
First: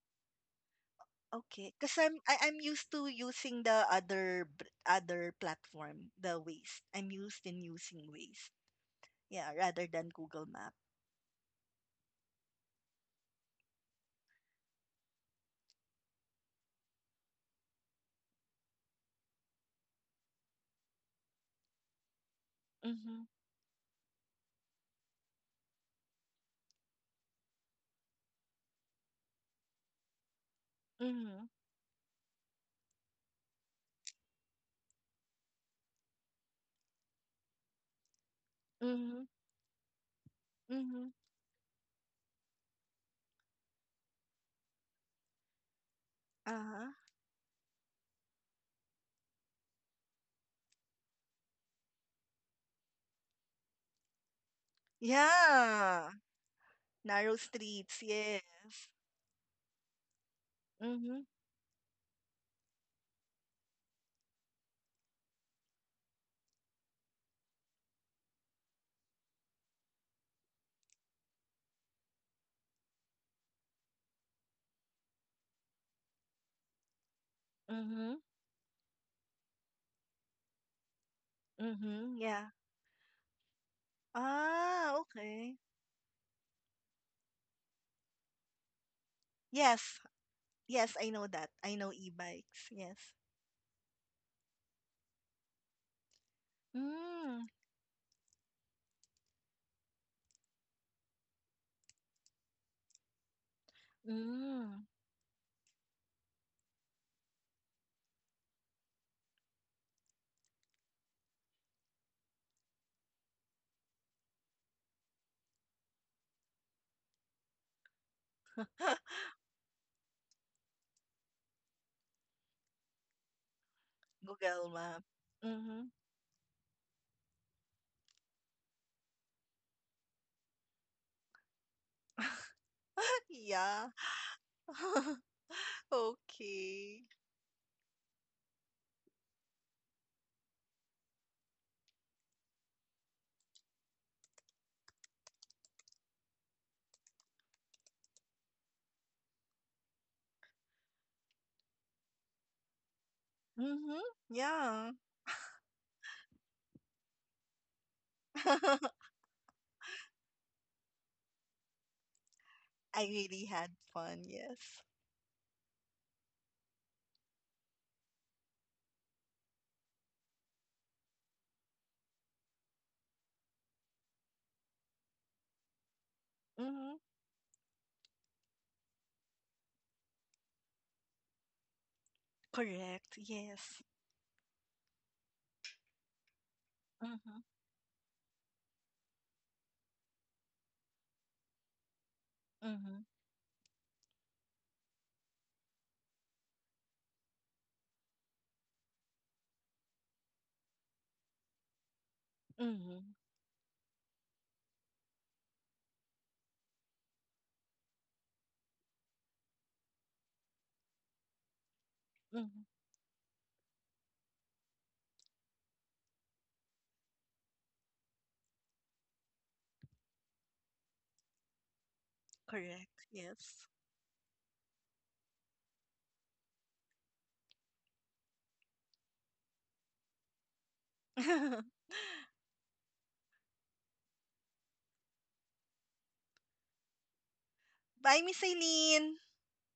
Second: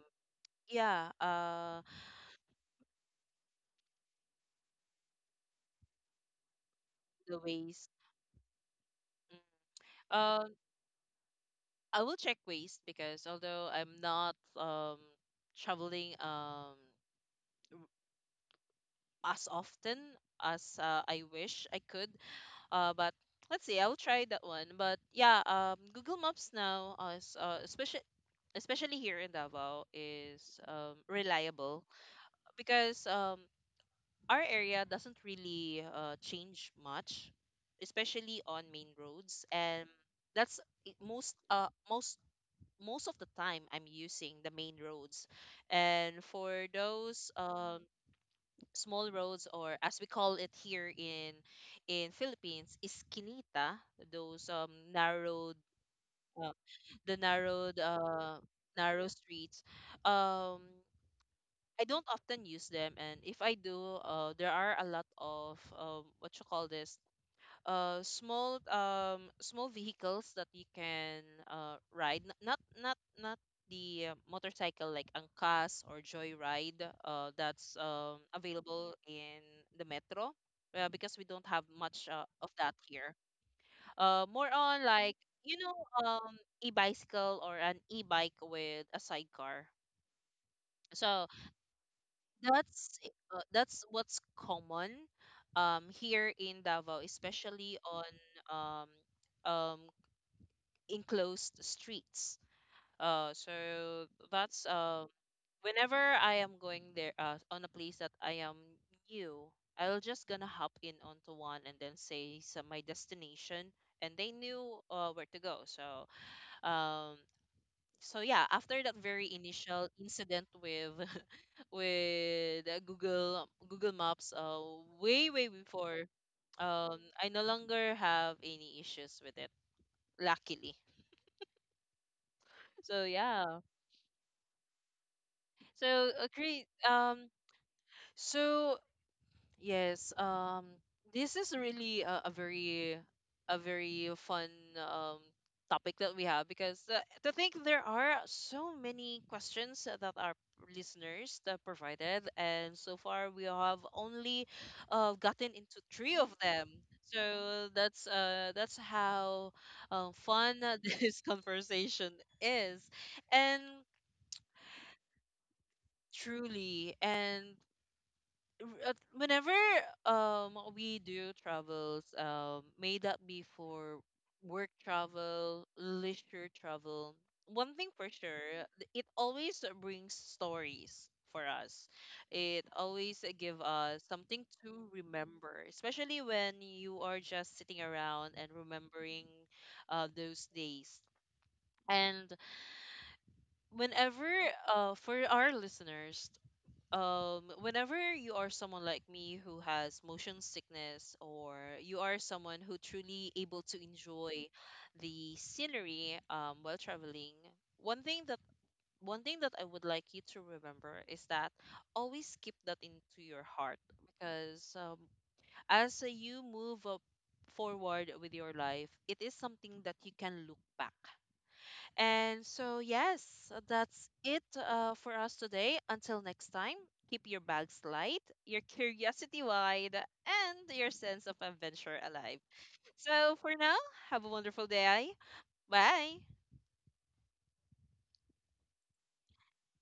Speaker 1: yeah,
Speaker 2: Okay. Because I'm used to using the other other platform, the Waze. I'm
Speaker 1: the
Speaker 2: used in
Speaker 1: Ways.
Speaker 2: using Waze. Yeah, rather than Google
Speaker 1: Um,
Speaker 2: Map.
Speaker 1: I will check Ways because although I'm not traveling as often as uh I wish I could. But
Speaker 2: Mm-hmm.
Speaker 1: let's see. I'll try that one. But yeah, Google Maps now, especially, here in Davao, is um
Speaker 2: Mm-hmm.
Speaker 1: reliable because um our area doesn't really uh change much, especially on main
Speaker 2: Mm-hmm.
Speaker 1: roads. And that's,
Speaker 2: Mm-hmm.
Speaker 1: most, most of the time I'm using the main roads. And for
Speaker 2: Uh-huh.
Speaker 1: those small roads, or as we call it here in Philippines, iskinita, those narrowed,
Speaker 2: Yeah.
Speaker 1: uh, the
Speaker 2: Narrow
Speaker 1: narrowed
Speaker 2: streets, yes.
Speaker 1: narrow streets, um
Speaker 2: Mm-hmm.
Speaker 1: I don't often use them. And if I do, uh, there are a lot of what you call this, small small vehicles that you can ride. Not the uh motorcycle like angkas or joyride that's
Speaker 2: Mm-hmm.
Speaker 1: available in the metro, because we don't have
Speaker 2: Mm-hmm.
Speaker 1: much uh
Speaker 2: Yeah.
Speaker 1: of that here. Uh, more on
Speaker 2: Ah,
Speaker 1: like,
Speaker 2: okay.
Speaker 1: you know, e-bicycle or an e-bike with a sidecar.
Speaker 2: Yes. Yes, I know
Speaker 1: So
Speaker 2: that. I know e-bikes. Yes.
Speaker 1: that's, that's what's common here in Davao,
Speaker 2: Mm.
Speaker 1: especially on um um enclosed streets. So
Speaker 2: Mm.
Speaker 1: that's whenever I am going there uh on a place that I am new, I'll just gonna hop in onto one and then say some my destination, and they knew uh where to go. So um, so yeah, after that very initial incident with with uh Google Maps,
Speaker 2: Google map.
Speaker 1: way
Speaker 2: Mm-hmm.
Speaker 1: before, I no longer have any issues with it. Luckily, so yeah.
Speaker 2: Yeah.
Speaker 1: So agree.
Speaker 2: Okay.
Speaker 1: So yes, this is really a, very, fun um topic that we have, because to think there are so many questions that our listeners that provided, and so far we have
Speaker 2: Mm-hmm.
Speaker 1: only
Speaker 2: Yeah.
Speaker 1: uh gotten into 3 of them. So
Speaker 2: I
Speaker 1: that's how uh fun this conversation is.
Speaker 2: really
Speaker 1: And
Speaker 2: had fun, yes.
Speaker 1: truly, and whenever we do travels, may that be for work travel, leisure
Speaker 2: Mm-hmm.
Speaker 1: travel, one thing for sure, it always brings stories for us. It
Speaker 2: Correct,
Speaker 1: always uh give
Speaker 2: yes.
Speaker 1: us something to remember, especially when you are
Speaker 2: Mm-hmm.
Speaker 1: just sitting around and remembering uh those days. And
Speaker 2: Mm-hmm.
Speaker 1: whenever for our listeners, whenever you are someone like me who has motion sickness, or you are someone who
Speaker 2: Mm-hmm.
Speaker 1: truly able to enjoy the scenery while traveling, one thing that one thing that I would like you to remember is that always keep that
Speaker 2: Mm-hmm.
Speaker 1: into your heart, because as you move up forward with your life, it is something that you can look back. And so,
Speaker 2: Correct,
Speaker 1: yes,
Speaker 2: yes.
Speaker 1: that's it uh for us today. Until next time, keep your bags light, your curiosity wide, and your sense of adventure alive. So, for now, have a wonderful day. Bye.
Speaker 2: Bye, Miss Eileen.